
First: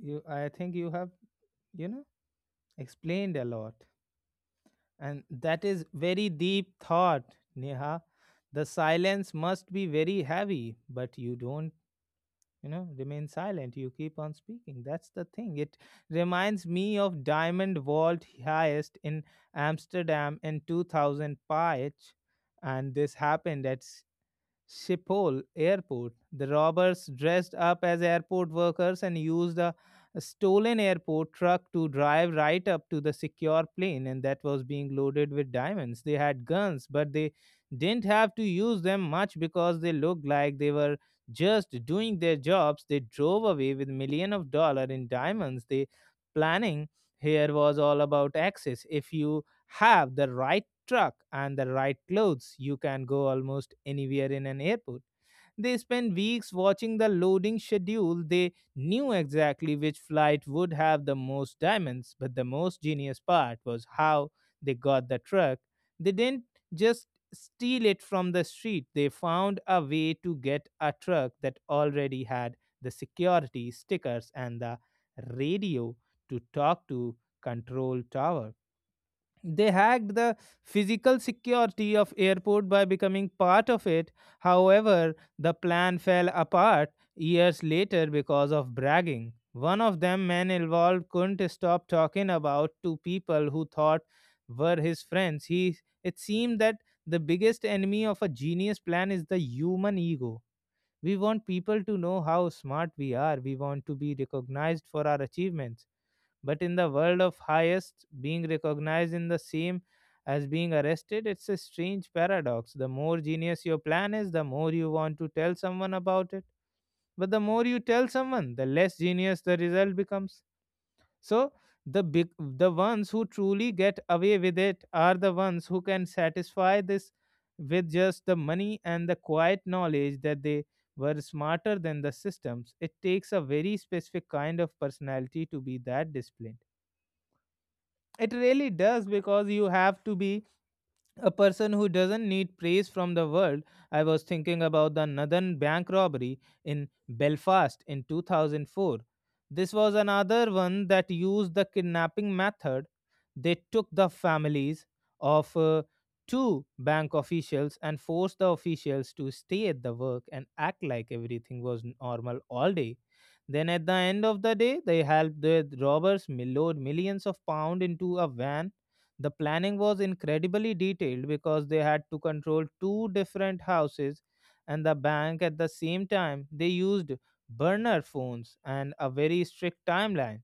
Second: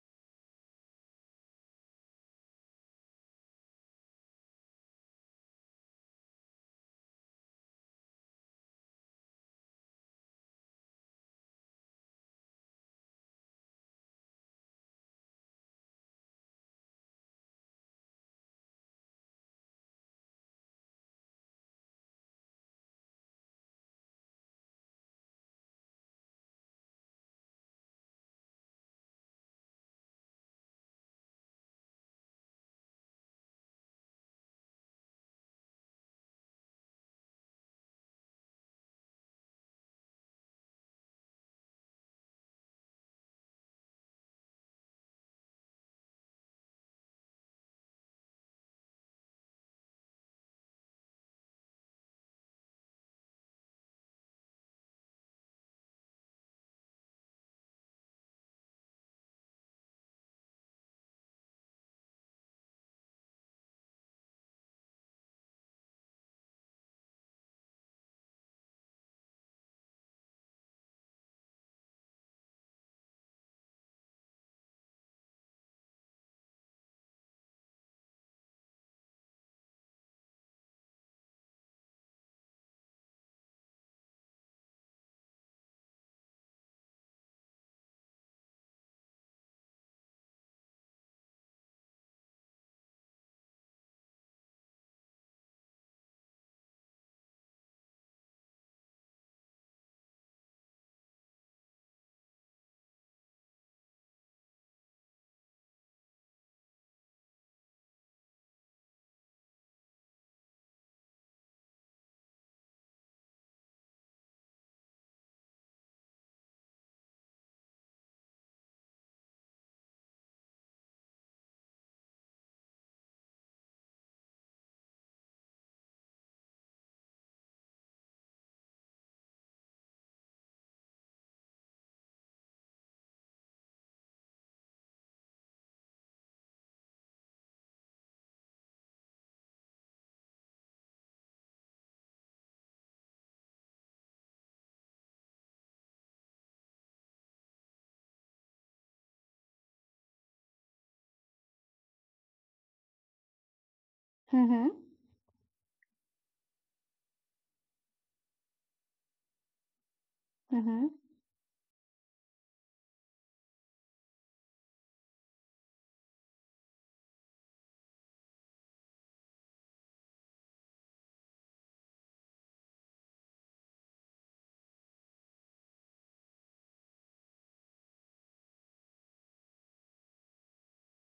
Speaker 1: you I think you have, you know, explained a lot. And that is very deep thought, Neha. The silence must be very heavy, but you don't remain silent, you keep on speaking. That's the thing. It reminds me of diamond vault heist in amsterdam in 2005, and this happened at Schiphol Airport. The robbers dressed up as airport workers and used a stolen airport truck to drive right up to the secure plane, and that was being loaded with diamonds. They had guns, but they didn't have to use them much because they looked like they were just doing their jobs. They drove away with millions of dollar in diamonds. The planning here was all about access. If you have the right truck and the right clothes, you can go almost anywhere in an airport. They spent weeks watching the loading schedule. They knew exactly which flight would have the most diamonds, but the most genius part was how they got the truck. They didn't just steal it from the street. They found a way to get a truck that already had the security stickers and the radio to talk to control tower. They hacked the physical security of airport by becoming part of it. However, the plan fell apart years later because of bragging. One of them men involved couldn't stop talking about two people who thought were his friends. He it seemed that the biggest enemy of a genius plan is the human ego. We want people to know how smart we are. We want to be recognized for our achievements, but in the world of highest, being recognized in the same as being arrested, it's a strange paradox. The more genius your plan is, the more you want to tell someone about it. But the more you tell someone, the less genius the result becomes. So the ones who truly get away with it are the ones who can satisfy this with just the money and the quiet knowledge that they were smarter than the systems. It takes a very specific kind of personality to be that disciplined. It really does, because you have to be a person who doesn't need praise from the world. I was thinking about the Northern Bank robbery in Belfast in 2004. This was another one that used the kidnapping method. They
Speaker 2: Mhm.
Speaker 1: took the families of two bank officials and forced the officials to stay at the
Speaker 2: Mhm.
Speaker 1: work and act like everything was normal all day. Then at the end of the day, they helped the robbers load millions of pounds into a van. The planning was incredibly detailed because they had to control two different houses and the bank at the same time. They used burner phones and a very strict timeline.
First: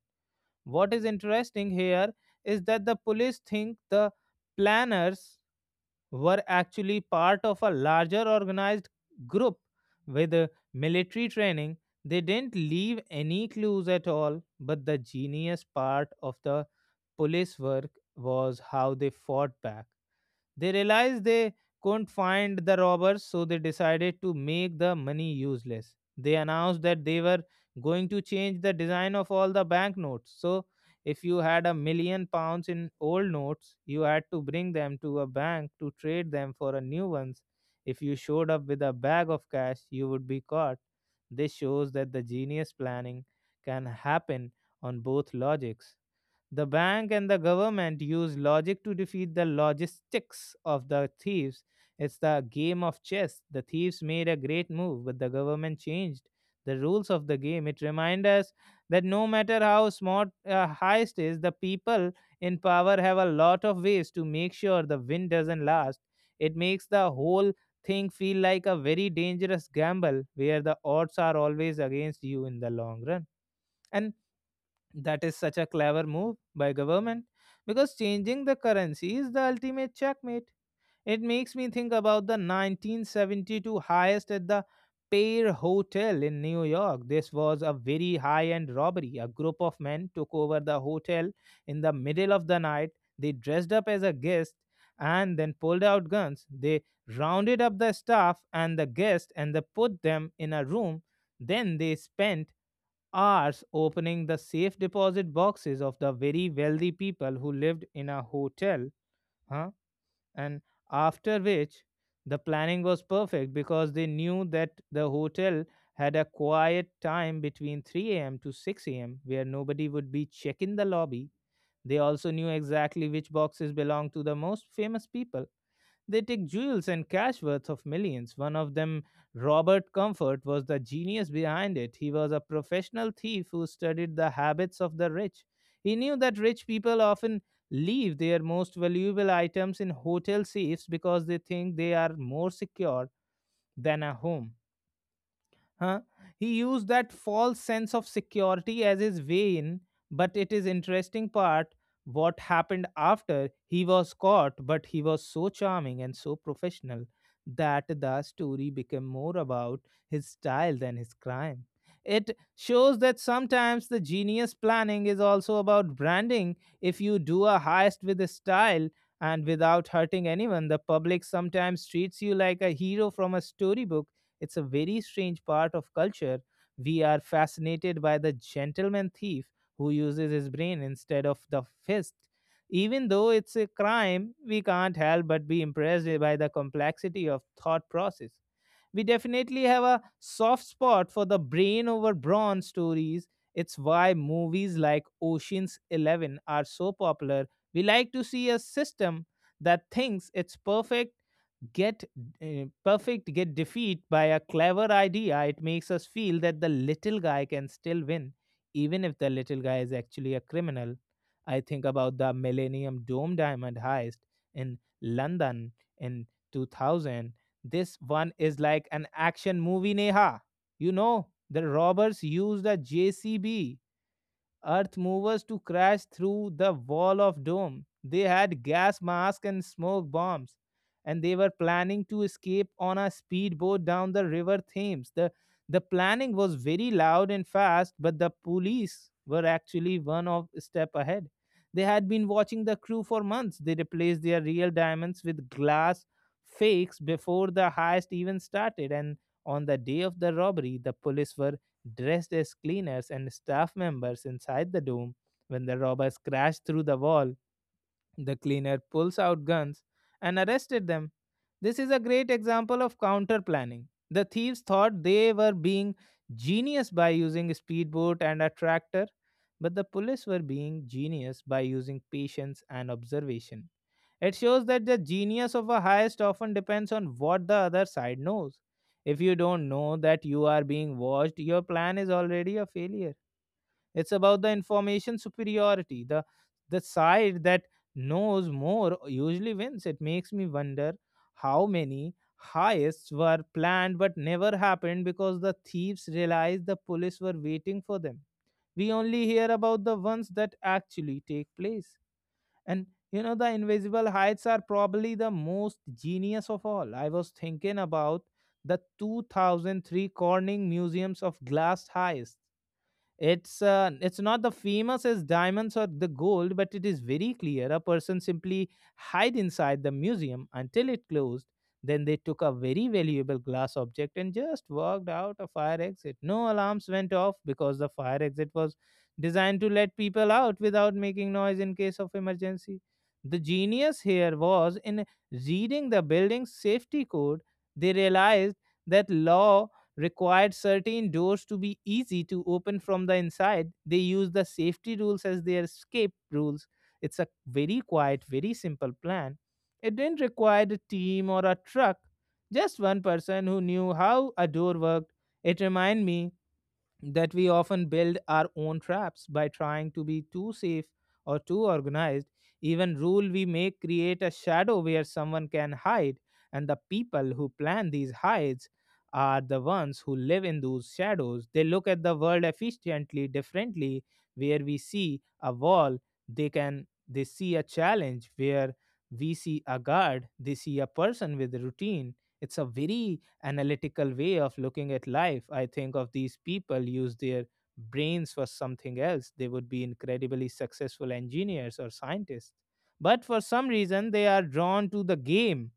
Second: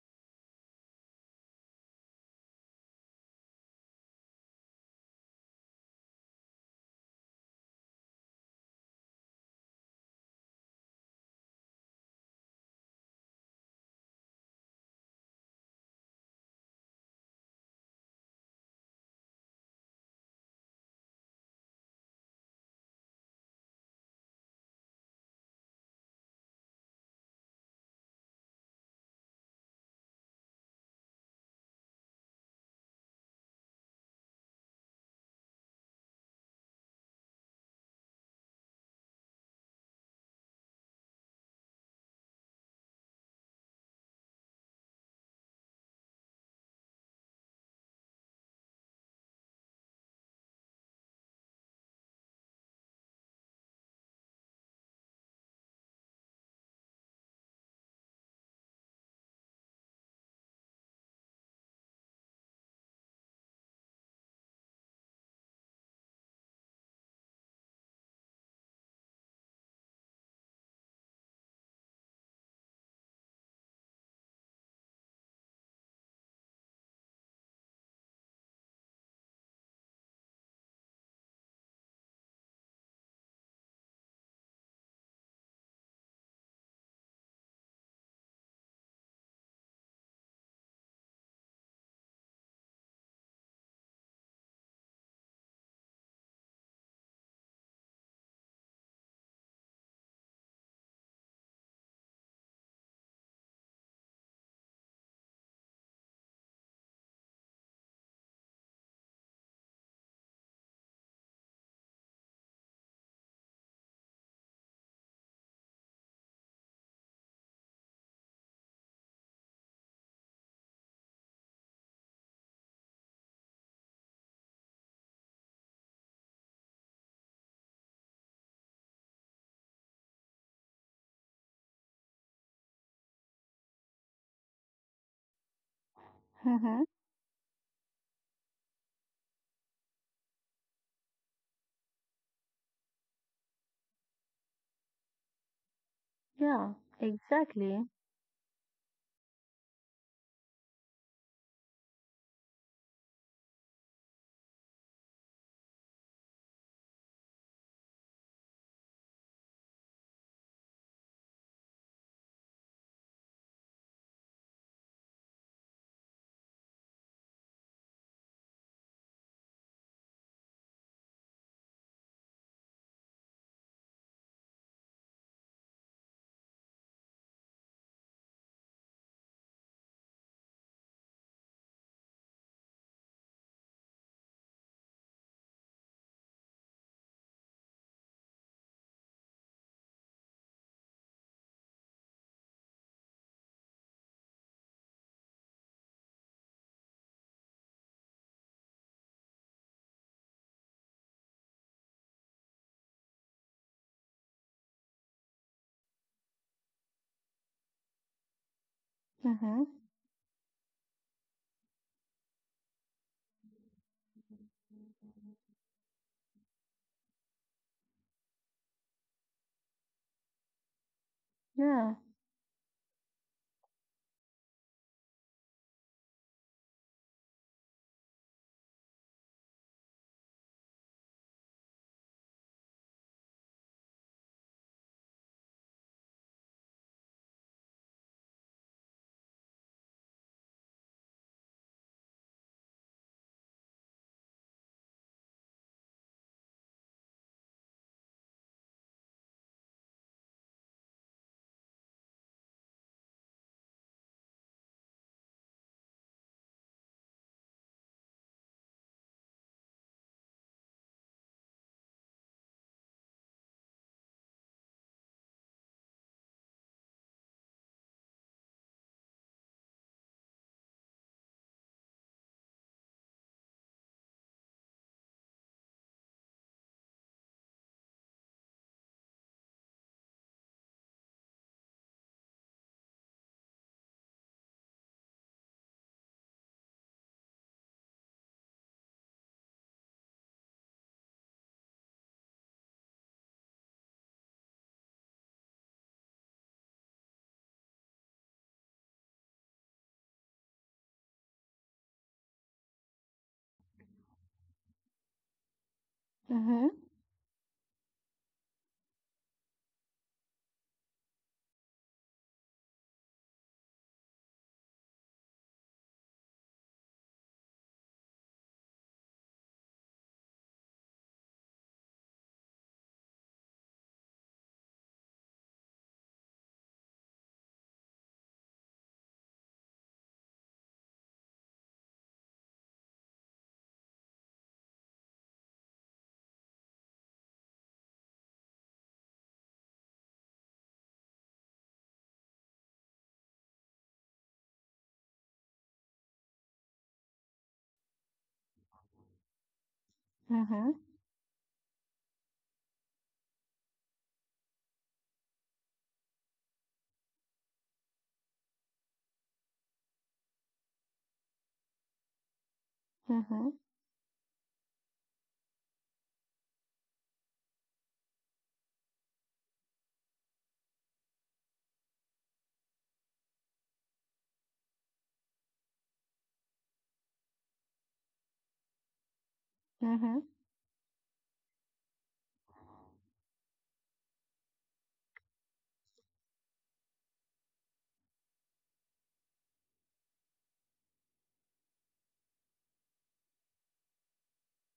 Speaker 1: What is interesting here is that the police think the planners were actually part of a larger organized group with military training. They didn't leave any clues at all, but the genius part of the police work was how they fought back. They realized they couldn't find the robbers, so they decided to make the money useless. They announced that they were going to change the design of all the banknotes. So, if you had £1 million in old notes, you had to bring them to a bank to trade them for a new ones. If you showed up with a bag of cash, you would be caught. This shows that the genius planning can happen on both logics. The bank and the government use logic to defeat the logistics of the thieves. It's the game of chess. The thieves made a great move, but the government changed the rules of the game. It reminds us that no matter how smart a heist is, the people in power have a lot of ways to make sure the win doesn't last. It makes the whole thing feel like a very dangerous gamble where the odds are always against you in the long run. And that is such a clever move by government, because changing the currency is the ultimate checkmate. It makes me think about the 1972 heist at the Pear Hotel in New York. This was a very high-end robbery. A group of men took over the hotel in the middle of the night. They dressed up as a guest and then pulled out guns. They rounded up the staff and the guest and they put them in a room. Then they spent hours opening the safe deposit boxes of the very wealthy people who lived in a hotel, huh? And after which, the planning was perfect because they knew that the hotel had a quiet time between 3 a.m. to 6 a.m., where nobody would be checking the lobby. They also knew exactly which boxes belonged to the most famous people. They take jewels and cash worth of millions. One of them, Robert Comfort, was the genius behind it. He was a professional thief who studied the habits of the rich. He knew that rich people often
Speaker 2: Mhm.
Speaker 1: leave their most valuable items in hotel safes because they think they are more secure than a home. Huh? He used that
Speaker 2: Yeah,
Speaker 1: false sense of
Speaker 2: exactly.
Speaker 1: security as his way in, but it is interesting part what happened after he was caught, but he was so charming and so professional that the story became more about his style than his crime. It shows that sometimes the genius planning is also about branding. If you do a heist with a style and without hurting anyone, the public sometimes treats you like a hero from a storybook. It's a very strange part of culture. We are fascinated by the gentleman thief who uses his brain instead of the fist. Even though it's a crime, we can't help but be impressed by the complexity of thought process. We definitely have a soft spot for the brain over brawn stories. It's why movies like Ocean's 11 are so popular. We like to see a system that thinks it's get perfect get defeat by a clever idea. It makes us feel that the little guy can still win, even if the little guy is actually a
Speaker 2: Mhm.
Speaker 1: criminal. I think about the Millennium Dome diamond heist in London in 2000. This one is like an action movie, Neha. You know, the robbers used a
Speaker 2: Yeah.
Speaker 1: JCB Earth movers to crash through the wall of dome. They had gas masks and smoke bombs, and they were planning to escape on a speedboat down the River Thames. The planning was very loud and fast, but the police were actually one of step ahead. They had been watching the crew for months. They replaced their real diamonds with glass fakes before the heist even started, and on the day of the robbery, the police were dressed as cleaners and staff members inside the dome. When the robbers crashed through the wall, the cleaner pulls out guns and arrested them. This is a great example of counter planning. The thieves thought they were being genius by using a speedboat and a tractor, but the police were being genius by using patience and observation. It shows that the genius of a heist often depends on what the other side knows. If you don't know that you are being watched, your plan is already a failure. It's about the information superiority. The side that knows more usually wins. It makes me wonder how many heists were planned but never happened because the thieves realized the police were waiting for them. We only hear about the ones that actually take place. And you know, the invisible heights are probably the most genius of all. I was
Speaker 2: Mm-hmm.
Speaker 1: thinking about the 2003 Corning Museums of Glass Heights. It's not the famous as diamonds or the gold, but it is very clear. A person simply hid inside the museum until it closed. Then they took a very valuable glass object and just walked out a fire exit. No alarms went off because the fire exit was designed to let people out without making noise in case of emergency. The genius here was in reading the building's safety code. They realized that law required certain doors to be easy to open from the inside. They use the safety rules as their escape rules. It's a very quiet, very simple plan. It didn't require a team or a
Speaker 2: Mm-hmm.
Speaker 1: truck, just one person who knew how a door worked. It reminded me that we often build our own traps by trying to be too safe or too organized. Even rule we make create a
Speaker 2: Mm-hmm.
Speaker 1: shadow where someone can hide, and the people who plan these hides are the ones who live in those shadows. They look at the world efficiently differently. Where we see a wall, they see a challenge. Where we see a guard, they see a
Speaker 2: Mm-hmm.
Speaker 1: person with a routine. It's a very analytical way of looking at life. I think of these people use their brains for something else. They would be incredibly successful engineers or scientists. But for some reason, they are drawn to the game.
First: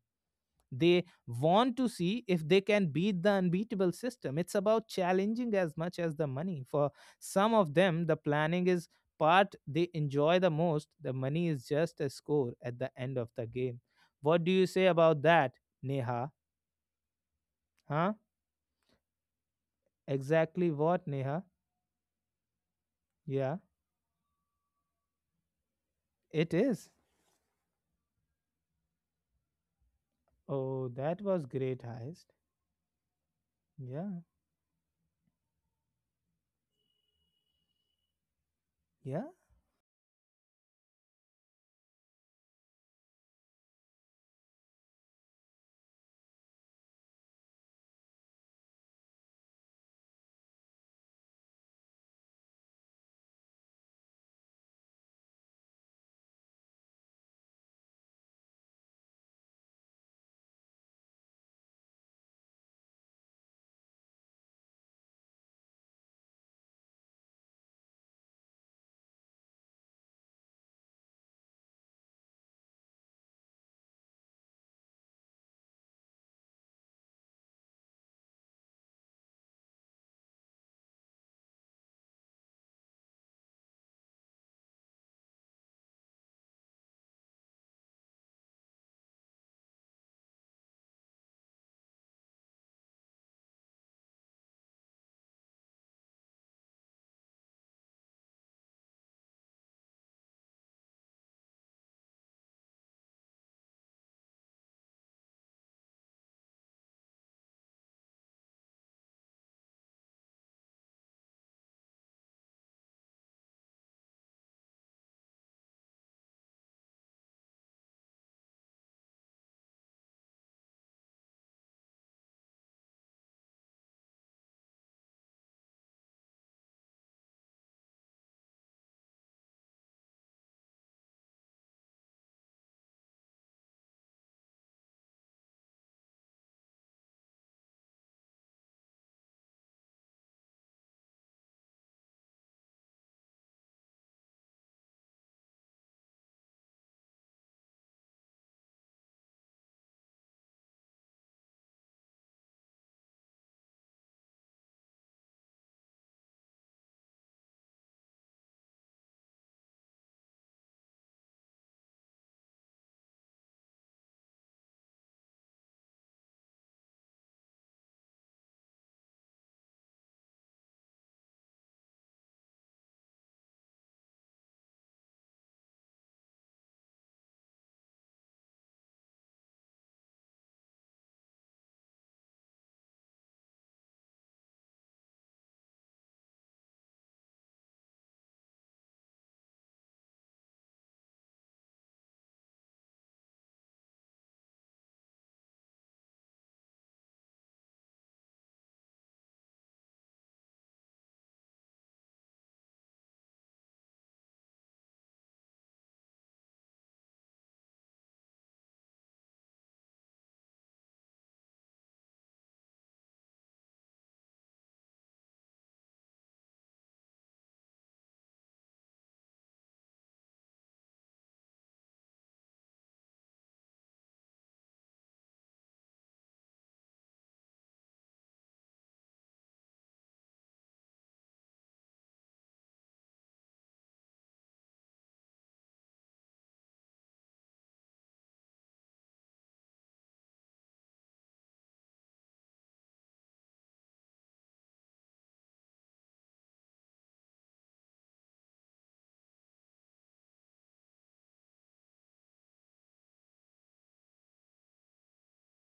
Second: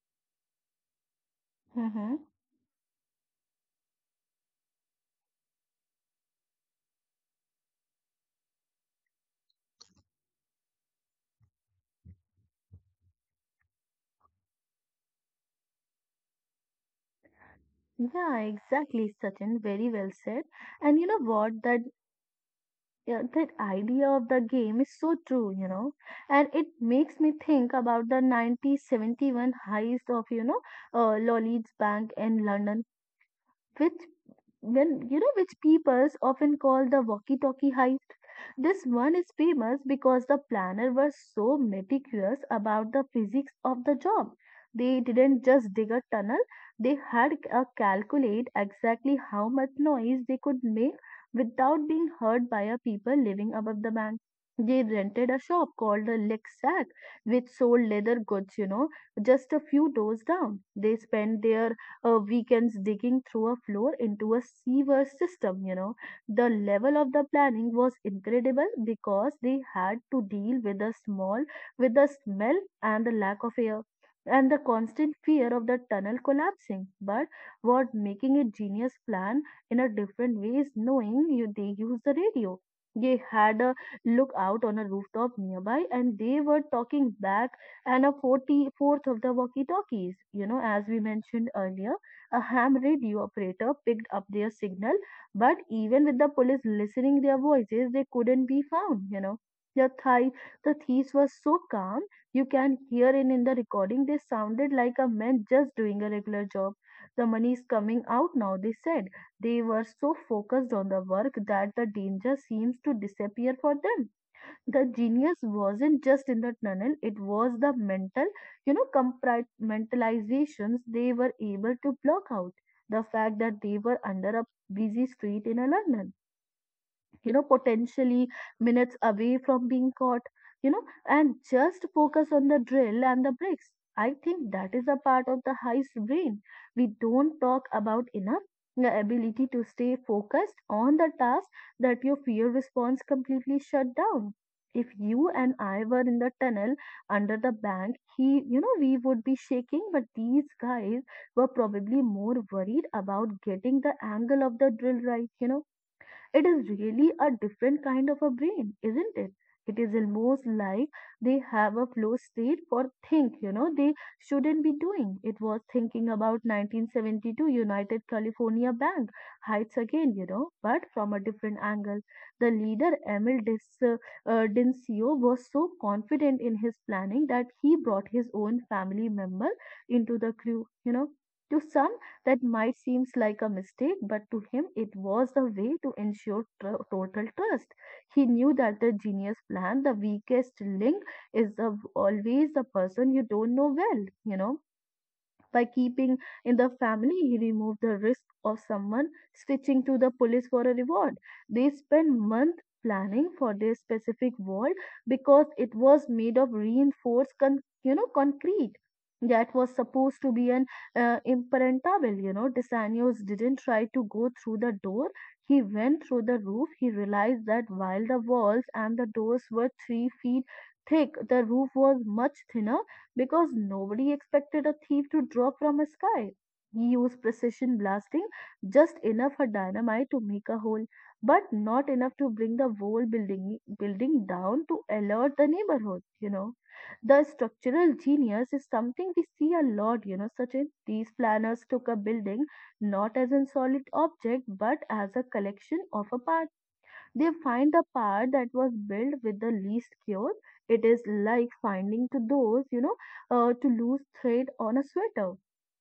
Speaker 1: They want to
Speaker 2: Mm-hmm.
Speaker 1: see if they can beat the unbeatable system. It's about challenging as much as the money. For some of them, the planning is part they enjoy the most. The money is just a score at the end of the game. What do you say about that, Neha? Huh?
Speaker 2: Yeah, exactly, Sachin. Very well said.
Speaker 1: Exactly
Speaker 2: And you
Speaker 1: what,
Speaker 2: know
Speaker 1: Neha?
Speaker 2: what? That Yeah, that
Speaker 1: Yeah,
Speaker 2: idea of the game is so true, and
Speaker 1: it
Speaker 2: it
Speaker 1: is.
Speaker 2: makes me think about the 1971 heist of,
Speaker 1: Oh, that was
Speaker 2: Lolly's
Speaker 1: great
Speaker 2: Bank
Speaker 1: heist.
Speaker 2: in London, which
Speaker 1: Yeah,
Speaker 2: when you know which peoples often call the walkie-talkie heist. This one
Speaker 1: yeah.
Speaker 2: is famous because the planner was so meticulous about the physics of the job. They didn't just dig a tunnel, they had calculate exactly how much noise they could make without being heard by a people living above the bank. They rented a shop called the Lick Sack, which sold leather goods, just a few doors down. They spent their weekends digging through a floor into a sewer system. The level of the planning was incredible because they had to deal with the smell and the lack of air and the constant fear of the tunnel collapsing. But what making a genius plan in a different way is knowing you they use the radio. They had a lookout on a rooftop nearby and they were talking back and a 44th of the walkie talkies. As we mentioned earlier, a ham radio operator picked up their signal, but even with the police listening their voices, they couldn't be found. The, thi- the thieves were so calm, you can hear it in the recording. They sounded like a man just doing a regular job. The money is coming out now, they said. They were so focused on the work that the danger seems to disappear for them. The genius wasn't just in the tunnel, it was the mental, mentalizations they were able to block out. The fact that they were under a busy street in a London, you know, potentially minutes away from being caught, you know and just focus on the drill and the bricks. I think that is a part of the heist brain we don't talk about enough, the ability to stay focused on the task, that your fear response completely shut down. If you and I were in the tunnel under the bank, he, you know, we would be shaking, but these guys were probably more worried about getting the angle of the drill right, you know. It is really a different kind of a brain, isn't it? It is almost like they have a flow state for think, you know, they shouldn't be doing. It was thinking about 1972 United California Bank heights again, you know, but from a different angle. The leader, Emil Dis, Dincio, was so confident in his planning that he brought his own family member into the crew, you know. To some that might seem like a mistake, but to him it was the way to ensure total trust. He knew that the genius plan, the weakest link, is the, always the person you don't know well, you know. By keeping in the family, he removed the risk of someone switching to the police for a reward. They spent months planning for this specific wall because it was made of you know, concrete that was supposed to be an impenetrable, you know. Desanios didn't try to go through the door, he went through the roof. He realized that while the walls and the doors were 3 feet thick, the roof was much thinner, because nobody expected a thief to drop from a sky. He used precision blasting, just enough for dynamite to make a hole, but not enough to bring the whole building down to alert the neighborhood, you know. The structural genius is something we see a lot, you know. Such, these planners took a building not as a solid object but as a collection of a parts. They find the part that was built with the least care. It is like finding to those, you know, to lose thread on a sweater.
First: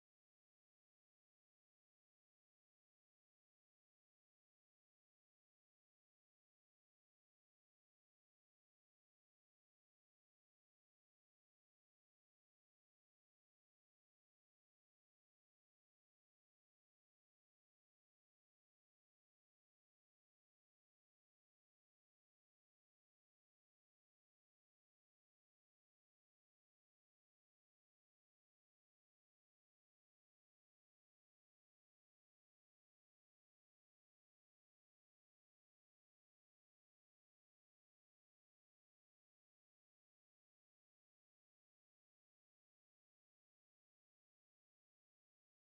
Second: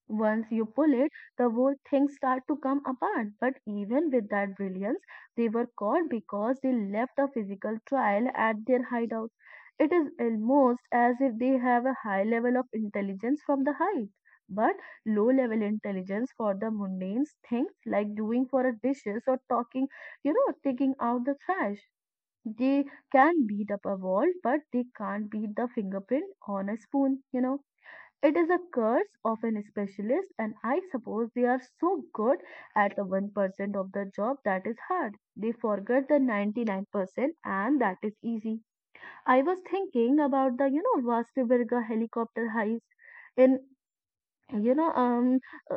Speaker 2: Once you pull it, the whole thing start to come apart. But even with that brilliance, they were caught because they left a physical trail at their hideout. It is almost as if they have a high level of intelligence from the height, but low level intelligence for the mundane things like doing for a dishes or talking, you know, taking out the trash. They can beat up a wall, but they can't beat the fingerprint on a spoon, you know. It is a curse of an specialist, and I suppose they are so good at the 1% of the job that is hard. They forget the 99% and that is easy. I was thinking about the, you know, Vasteberga helicopter heist. In you know uh,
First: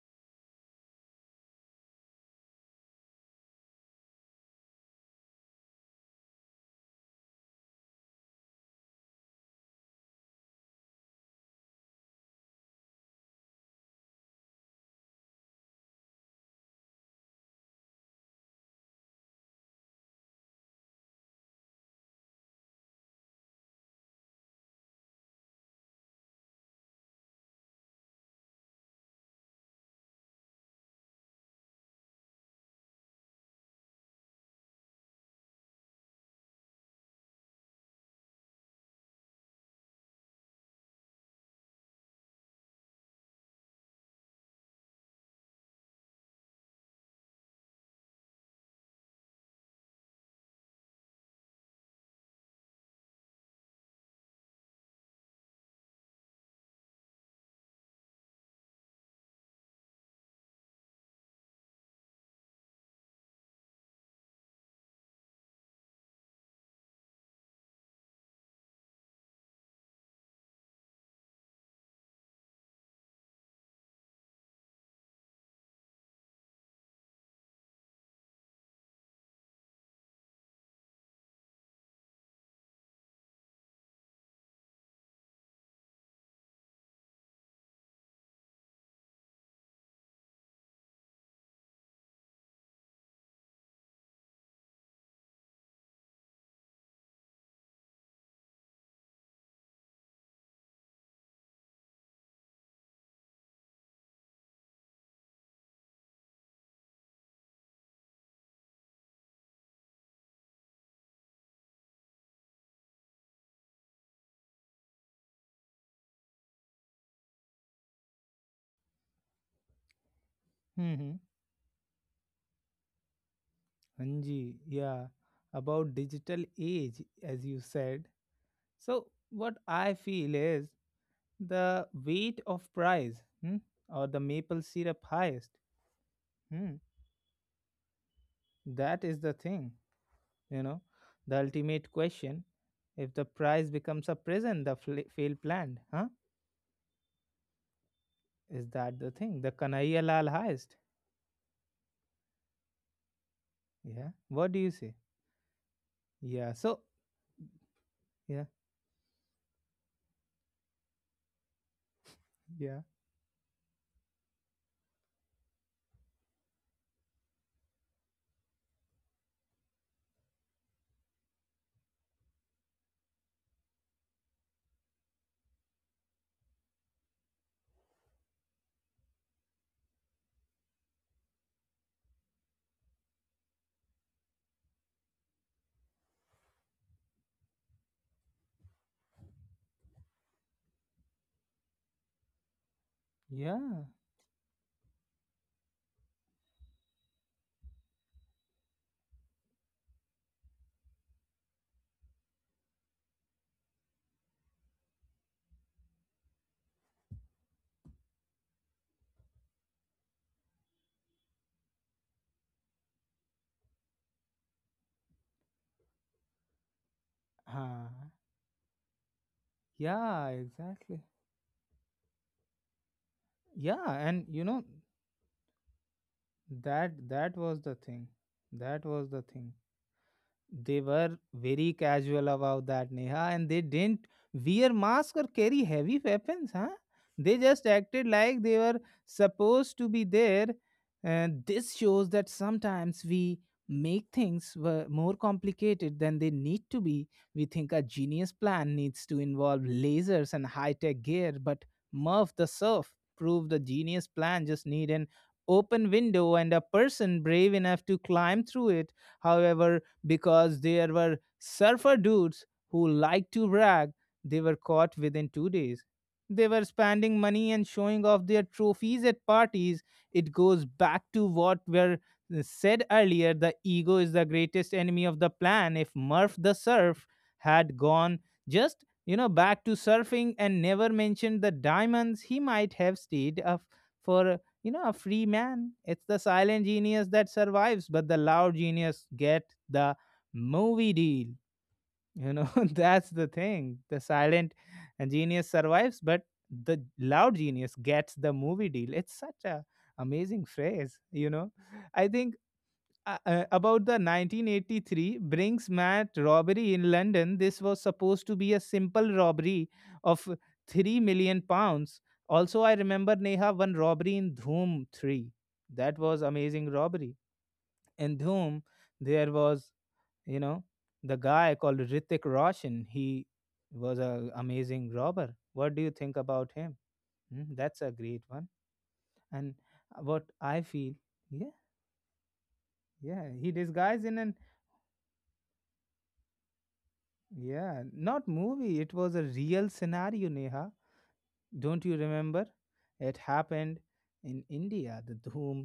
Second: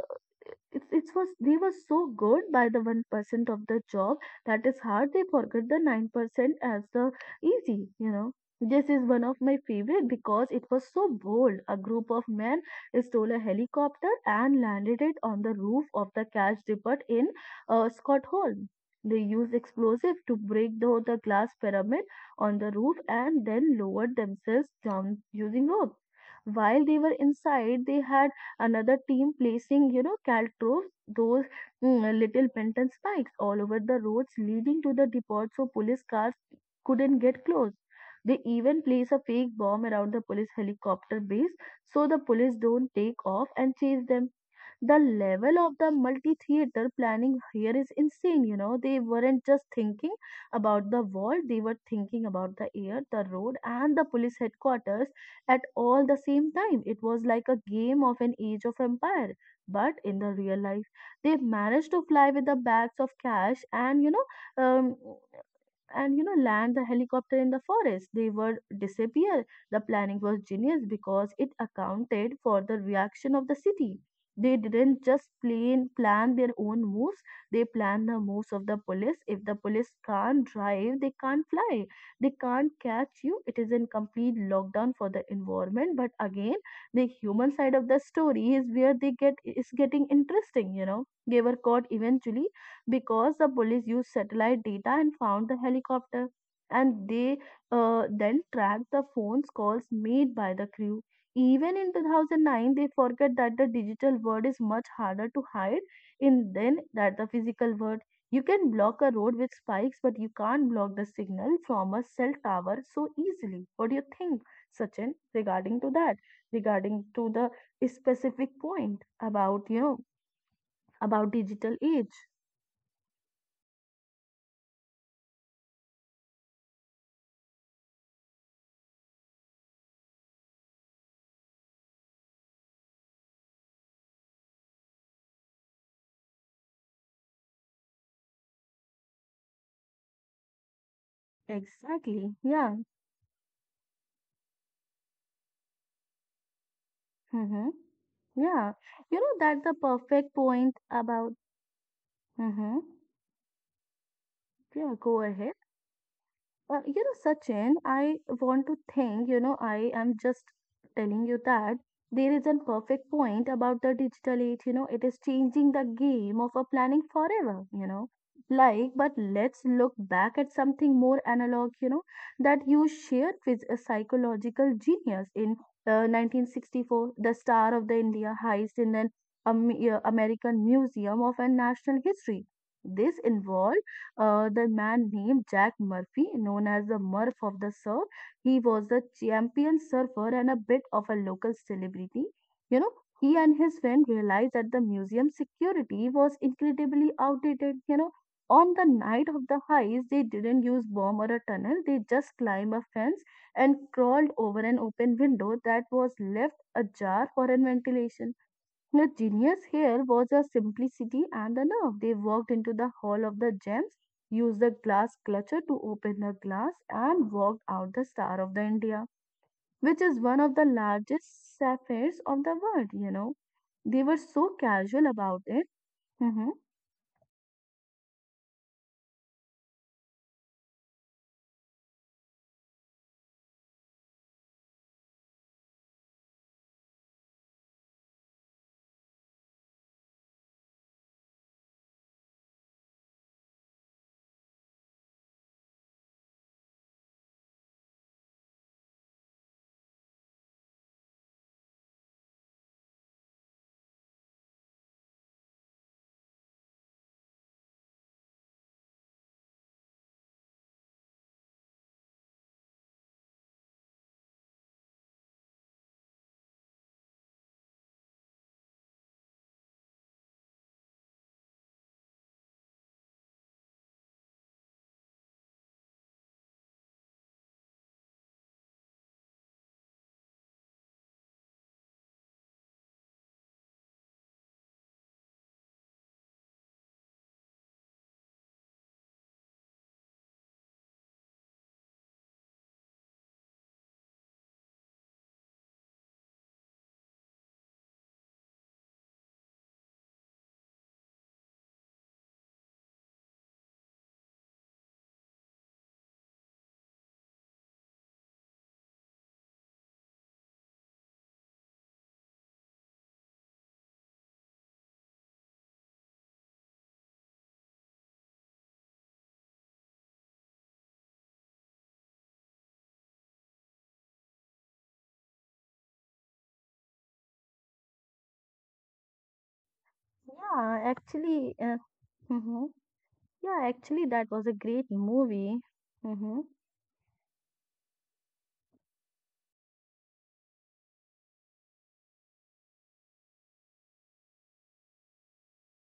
Speaker 2: it, It was they were so good by the 1% of the job that is hard, they forget the 9% as the easy, you know. This is one of my favorite because it was so bold. A group of men stole a helicopter and landed it on the roof of the cash depot in Stockholm. They used explosive to break though the glass pyramid on the roof and then lowered themselves down using rope. While they were inside, they had another team placing, you know, caltrops, those little pent spikes all over the roads leading to the depot, so police cars couldn't get close. They even place a fake bomb around the police helicopter base so the police don't take off and chase them. The level of the multi-theater planning here is insane, you know. They weren't just thinking about the wall; they were thinking about the air, the road, and the police headquarters at all the same time. It was like a game of an age of empire, but in the real life. They managed to fly with the bags of cash and um, and you know, land the helicopter in the forest. They would disappear. The planning was genius because it accounted for the reaction of the city. They didn't just plan their own moves, they planned the moves of the police. If the police can't drive, they can't fly, they can't catch you. It is in complete lockdown for the environment. But again, the human side of the story is where they get is getting interesting, you know. They were caught eventually because the police used satellite data and found the helicopter, and they then tracked the phone calls made by the crew. Even in 2009, they forget that the digital world is much harder to hide in than that the physical world. You can block a road with spikes, but you can't block the signal from a cell tower so easily. What do you think, Sachin, regarding to that, regarding to the specific point about, you know,
Speaker 1: Mm-hmm.
Speaker 2: about digital age?
Speaker 1: Anji, yeah. About digital age, as you said. So, what I feel is the weight of price, hmm? Or the maple syrup heist. Hmm? That is the thing, you know, the ultimate
Speaker 2: Exactly.
Speaker 1: question.
Speaker 2: Yeah.
Speaker 1: If the prize becomes a prison, the fail planned, huh?
Speaker 2: Mm-hmm. Yeah.
Speaker 1: Is
Speaker 2: You
Speaker 1: that the
Speaker 2: know,
Speaker 1: thing?
Speaker 2: that's
Speaker 1: The
Speaker 2: the
Speaker 1: Kanaiya
Speaker 2: perfect
Speaker 1: Lal
Speaker 2: point
Speaker 1: heist.
Speaker 2: about. Mm-hmm.
Speaker 1: Yeah. What do you
Speaker 2: Yeah,
Speaker 1: say?
Speaker 2: go ahead.
Speaker 1: Yeah.
Speaker 2: You
Speaker 1: So,
Speaker 2: know, Sachin, I
Speaker 1: yeah,
Speaker 2: want to think, you know, I am just telling you that there is a
Speaker 1: yeah,
Speaker 2: perfect point about the digital age, you know. It is changing the game of a planning forever, you know. Like, but let's look back at something more analog, you know, that you shared with a psychological genius in 1964, the star of the India heist in an American Museum of a National History. This involved the man named Jack Murphy, known as the Murph of the Surf. He was a champion surfer and a bit of a local celebrity. You know, he and his
Speaker 1: yeah,
Speaker 2: friend realized that the museum security was incredibly outdated. You know, on the night of the heist, they didn't use bomb or a tunnel. They just climbed a fence and crawled over an open window that was left ajar for ventilation. The genius here was the simplicity and the nerve. They walked into the hall of the gems, used the glass clutcher to open the glass, and walked out the
Speaker 1: uh,
Speaker 2: Star of the India, which is one
Speaker 1: yeah,
Speaker 2: of the
Speaker 1: exactly.
Speaker 2: largest sapphires of the world, you know. They
Speaker 1: Yeah,
Speaker 2: were
Speaker 1: and
Speaker 2: so
Speaker 1: you know
Speaker 2: casual about it. Hmm.
Speaker 1: that that was the thing. That was the thing. They were very casual about that, Neha, and they didn't wear masks or carry heavy weapons, huh? They just acted like they were supposed to be there. And this shows that sometimes we make things more complicated than they need to be. We think a genius plan needs to involve lasers and high tech gear, but Murph the Surf proved the genius plan just need an open window and a person brave enough to climb through it. However, because there were surfer dudes who liked to brag. They were caught within 2 days. They were spending money and showing off their trophies at parties. It goes back to what were said earlier. The ego is the greatest enemy of the plan. If Murph the Surf had gone just, you know, back to surfing and never mentioned the diamonds, he might have stayed a for, you know, a free man. It's the silent genius that survives, but the loud genius get the movie deal. You know, *laughs* that's the thing. The silent genius survives, but the loud genius gets the movie deal. It's such a amazing phrase. You know, I think about the 1983 Brinks Matt robbery in London. This was supposed to be a simple robbery of £3 million. Also, I remember Neha one robbery in Dhoom 3. That was amazing robbery. In Dhoom, there was, you know, the guy called Ritik Roshan. He was a amazing robber. What do you think about him? Hmm, that's a great one and what I
Speaker 2: Yeah,
Speaker 1: feel,
Speaker 2: actually,
Speaker 1: yeah,
Speaker 2: hmm.
Speaker 1: yeah,
Speaker 2: Yeah,
Speaker 1: he
Speaker 2: actually,
Speaker 1: disguised
Speaker 2: that
Speaker 1: in
Speaker 2: was
Speaker 1: an,
Speaker 2: a great movie. Hmm.
Speaker 1: yeah, not movie, it was a real scenario, Neha. Don't you remember? It happened in India,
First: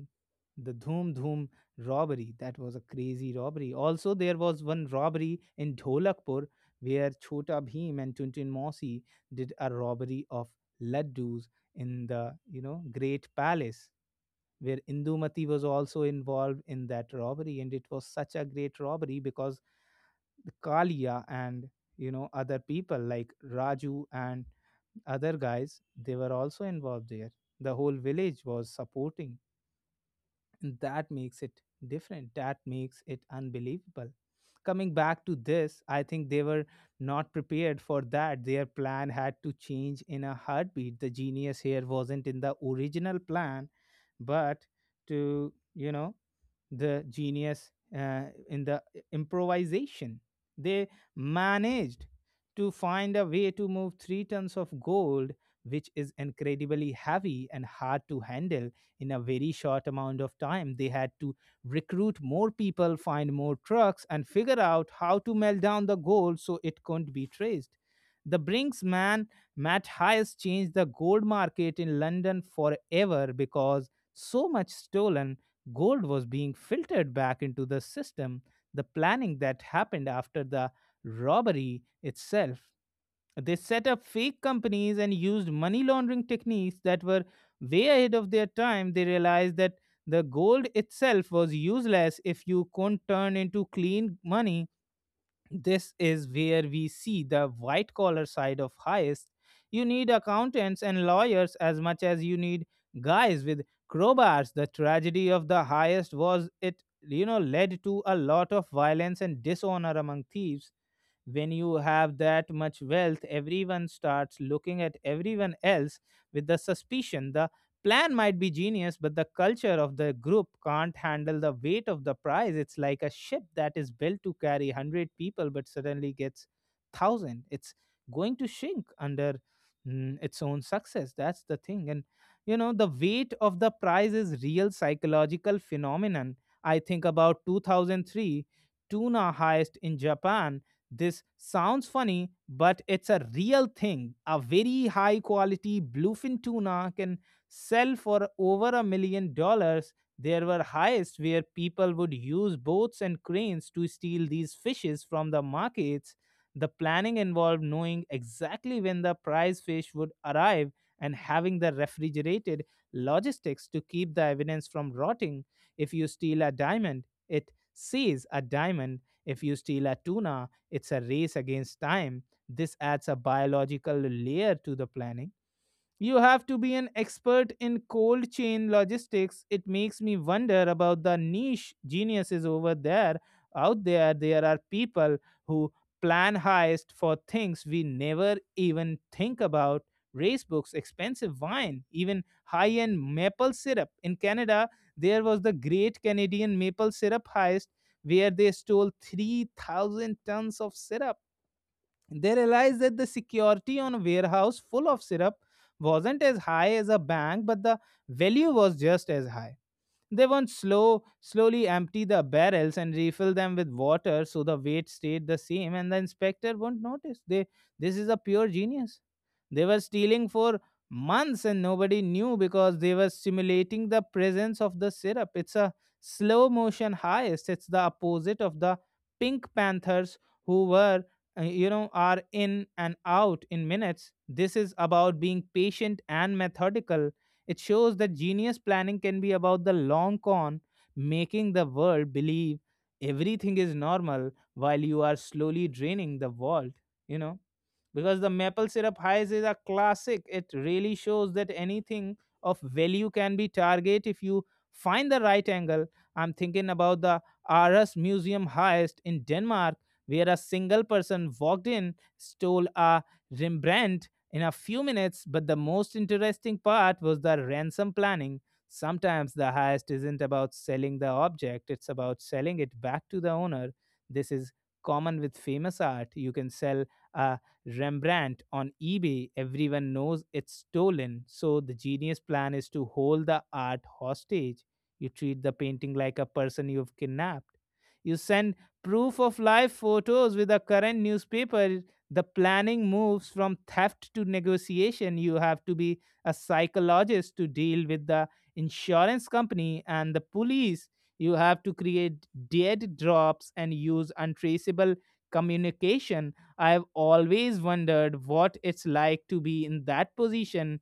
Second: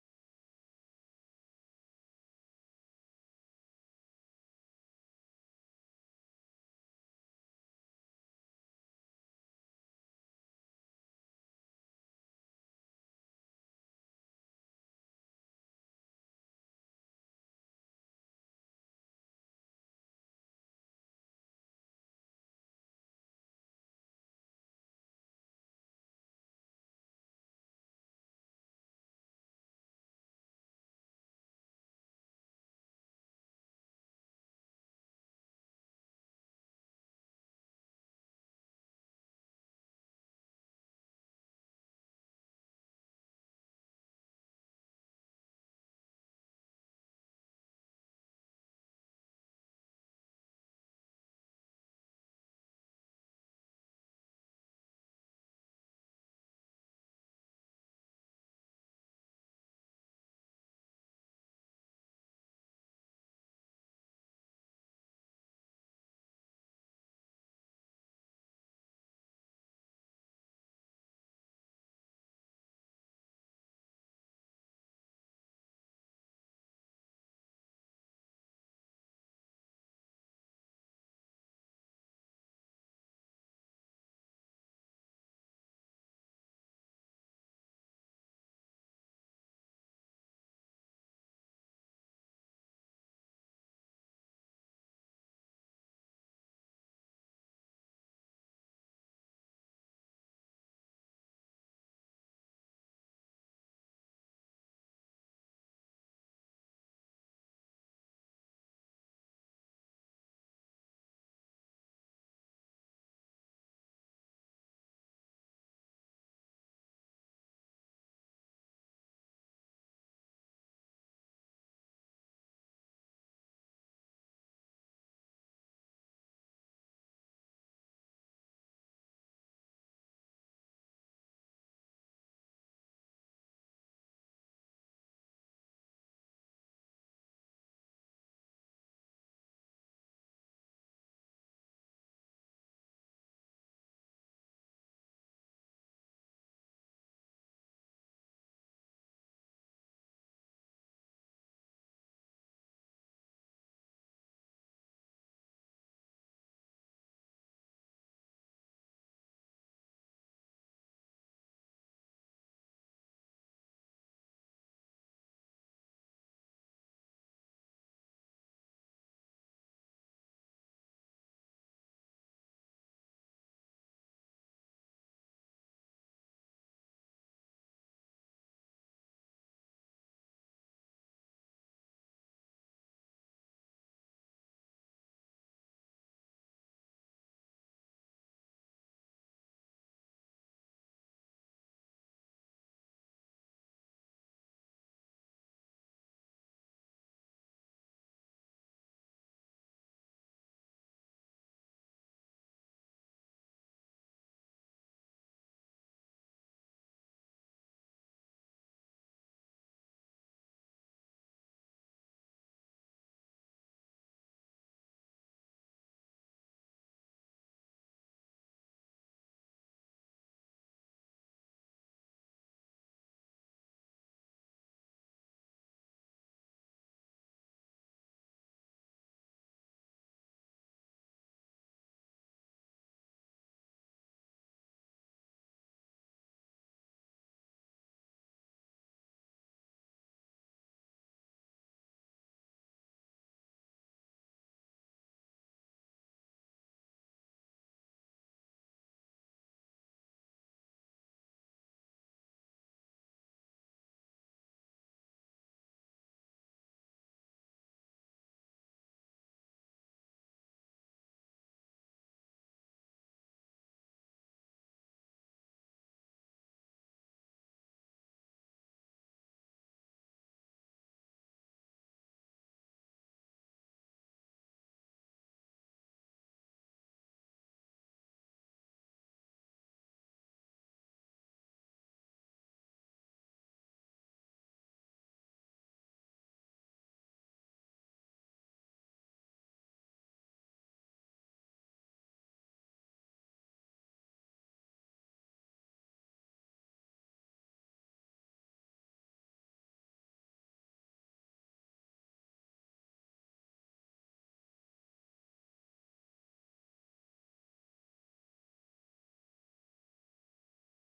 Speaker 1: the Dhoom Dhoom robbery. That was a crazy robbery. Also, there was one robbery in Dholakpur where Chota Bhim and Tuntun Mosi did a robbery of laddus in the, you know, great palace, where Indumati was also involved in that robbery, and it was such a great robbery because Kalia and, you know, other people like Raju and other guys, they were also involved there. The whole village was supporting, and that makes it different, that makes it unbelievable. Coming back to this, I think they were not prepared for that. Their plan had to change in a heartbeat. The genius here wasn't in the original plan, but to, you know, the genius uh, in the improvisation. They managed to find a way to move three tons of gold, which is incredibly heavy and hard to handle in a very short amount of time. They had to recruit more people, find more trucks, and figure out how to melt down the gold so it couldn't be traced. The Brinks man, Matt Hayes, changed the gold market in London forever because so much stolen gold was being filtered back into the system. The planning that happened after the robbery itself. They set up fake companies and used money laundering techniques that were way ahead of their time. They realized that the gold itself was useless if you couldn't turn into clean money. This is where we see the white collar side of heist. You need accountants and lawyers as much as you need guys with crowbars. The tragedy of the heist was it, you know, led to a lot of violence and dishonor among thieves. When you have that much wealth, everyone starts looking at everyone else with the suspicion. The plan might be genius, but the culture of the group can't handle the weight of the prize. It's like a ship that is built to carry 100 people but suddenly gets 1,000. It's going to shrink under its own success. That's the thing. And you know, the weight of the prize is real psychological phenomenon. I think about 2003 tuna heist in Japan. This sounds funny, but it's a real thing. A very high quality bluefin tuna can sell for over $1 million. There were heists where people would use boats and cranes to steal these fishes from the markets. The planning involved knowing exactly when the prize fish would arrive and having the refrigerated logistics to keep the evidence from rotting. If you steal a diamond, it says a diamond. If you steal a tuna, it's a race against time. This adds a biological layer to the planning. You have to be an expert in cold chain logistics. It makes me wonder about the niche geniuses over there. Out there, there are people who plan heist for things we never even think about. Race books, expensive wine, even high end maple syrup. In Canada, there was the great Canadian maple syrup heist where they stole 3,000 tons of syrup. They realized that the security on a warehouse full of syrup wasn't as high as a bank, but the value was just as high. They won't slowly empty the barrels and refill them with water so the weight stayed the same and the inspector won't notice. This is a pure genius. They were stealing for months and nobody knew because they were simulating the presence of the syrup. It's a slow motion heist. It's the opposite of the Pink Panthers who are in and out in minutes. This is about being patient and methodical. It shows that genius planning can be about the long con, making the world believe everything is normal while you are slowly draining the vault, you know. Because the maple syrup highs is a classic, it really shows that anything of value can be target if you find the right angle. I'm thinking about the RS Museum heist in Denmark, where a single person walked in, stole a Rembrandt in a few minutes, but the most interesting part was the ransom planning. Sometimes the heist isn't about selling the object, it's about selling it back to the owner. This is common with famous art. You can sell a Rembrandt on eBay, everyone knows it's stolen. So the genius plan is to hold the art hostage. You treat the painting like a person you've kidnapped. You send proof of life photos with a current newspaper. The planning moves from theft to negotiation. You have to be a psychologist to deal with the insurance company and the police. You have to create dead drops and use untraceable communication. I've always wondered what it's like to be in that position.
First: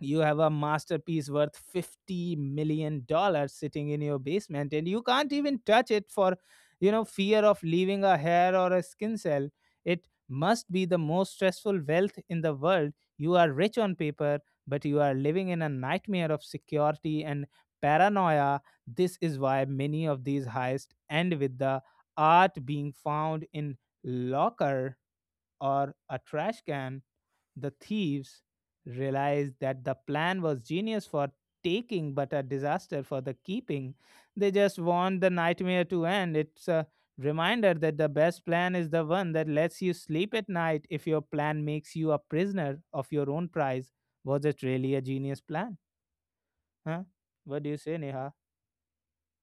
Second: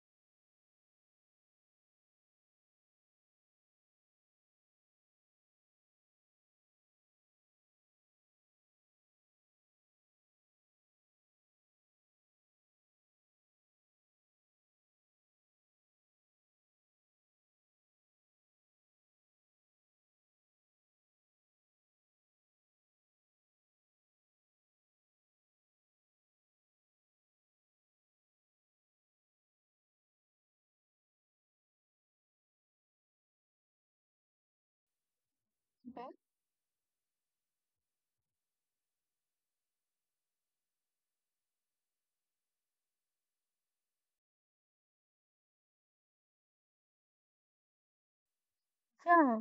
Speaker 1: You have a masterpiece worth $50 million sitting in your basement and you can't even touch it for fear of leaving a hair or a skin cell. It must be the most stressful wealth in the world. You are rich on paper, but you are living in a nightmare of security and paranoia. This is why many of these heists end with the art being found in locker or a trash can. The thieves realized that the plan was genius for taking but a disaster for the keeping. They just want the nightmare to end. It's a reminder that the best plan is the one that lets you sleep at night if your plan makes you a prisoner of your own prize. Was it really a genius plan? Huh? What do you say, Neha?
Speaker 2: Yeah,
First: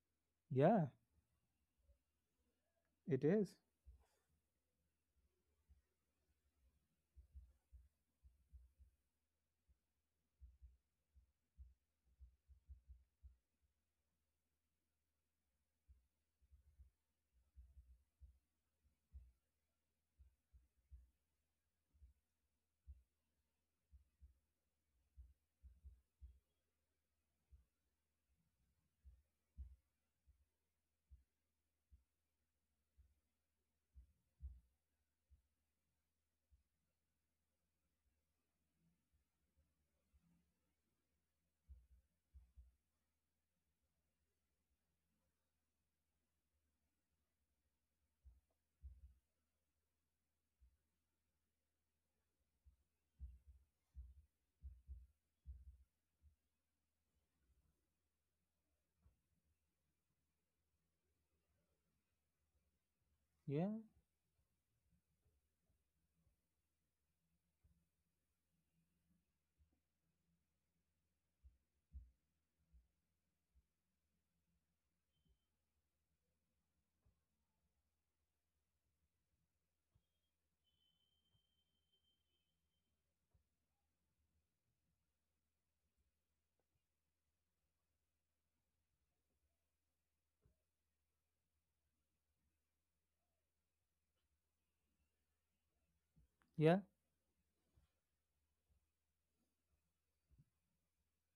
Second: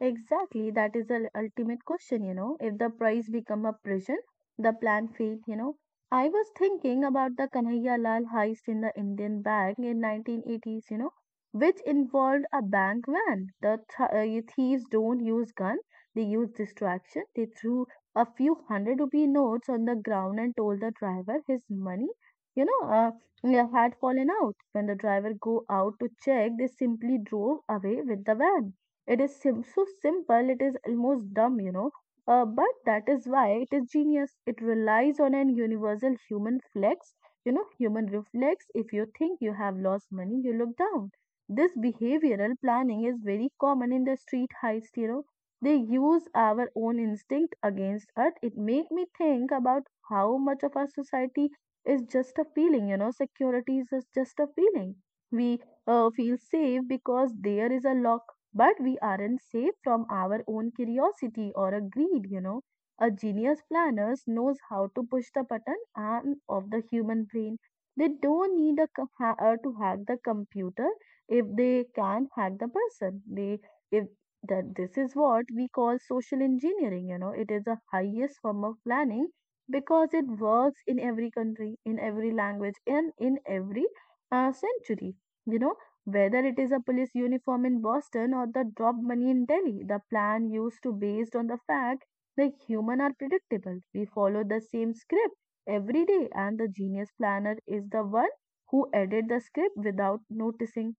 Speaker 2: exactly.
Speaker 1: Yeah,
Speaker 2: That is the ultimate question, you know. If the
Speaker 1: it
Speaker 2: price
Speaker 1: is.
Speaker 2: become a prison, the plan failed, you know. I was thinking about the Kanhaiya Lal heist in the Indian bank in 1980s, you know, which involved a bank van. The you thieves don't use gun, they use distraction. They threw a few hundred rupee notes on the ground and told the driver his money, you know, uh, yeah, had fallen out. When the driver go out to check, they simply drove away with the van. It is so simple, it is almost dumb, you know. But that is why it is genius. It relies on an universal human flex, you know, human reflex. If you think you have lost money, you look down. This behavioral planning is very common in the street heist, you know. They use our own instinct against us. It make me think about how much of our society is just a feeling, you know, security is just a feeling. We feel safe because there is a lock, but we aren't safe from our own curiosity or a greed, you know. A genius
Speaker 1: Yeah,
Speaker 2: planner knows how to push the button arm of the human brain. They don't need a to hack the computer if they can hack the person. They if that This is what we call social engineering, you know. It is the highest form of planning because it works in every country, in every language, and in every century. You know, whether it is a police uniform in Boston or the drop money in Delhi, the plan used to based on the fact that human are predictable. We follow the same script every day
Speaker 1: yeah,
Speaker 2: and the genius planner is the one who added the script without noticing.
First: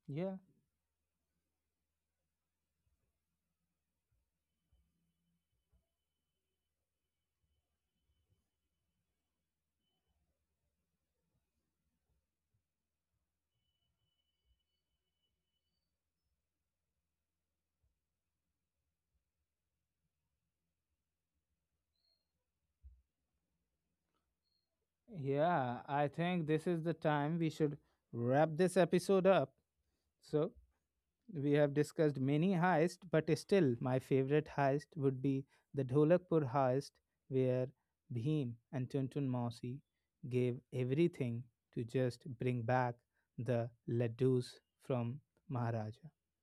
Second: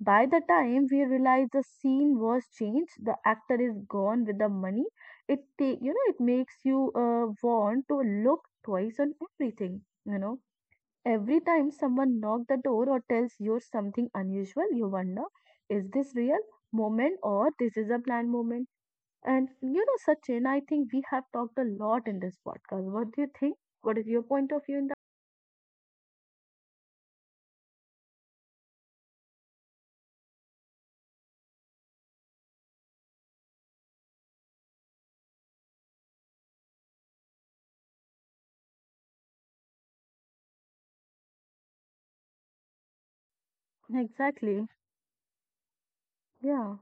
Speaker 2: By
Speaker 1: yeah.
Speaker 2: the time we realize the scene was changed, the actor is gone with the money. It take, you know, it makes you want to look twice on everything, you know. Every time someone knocks the door or tells you something unusual, you wonder, is this real moment or this is a planned moment? And you know, Sachin, I think we have talked a lot in this podcast. What do you think? What is your point of view in
Speaker 1: Yeah, I think this is the time we should wrap this episode up. So, we have discussed many heists, but still, my favorite heist would be the Dholakpur heist, where Bhim and Tuntun Mausi gave everything to just bring back the
Speaker 2: that? Exactly.
Speaker 1: laddus from Maharaja.
Speaker 2: Yeah,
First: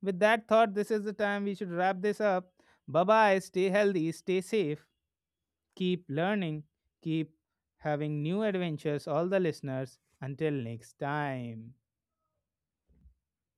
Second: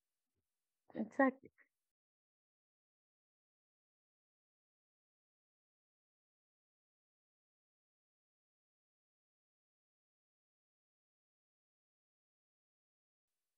Speaker 1: With that thought, this is the time
Speaker 2: exactly.
Speaker 1: we should wrap this up. Bye bye, stay healthy, stay safe, keep learning, keep having new adventures, all the listeners. Until next time.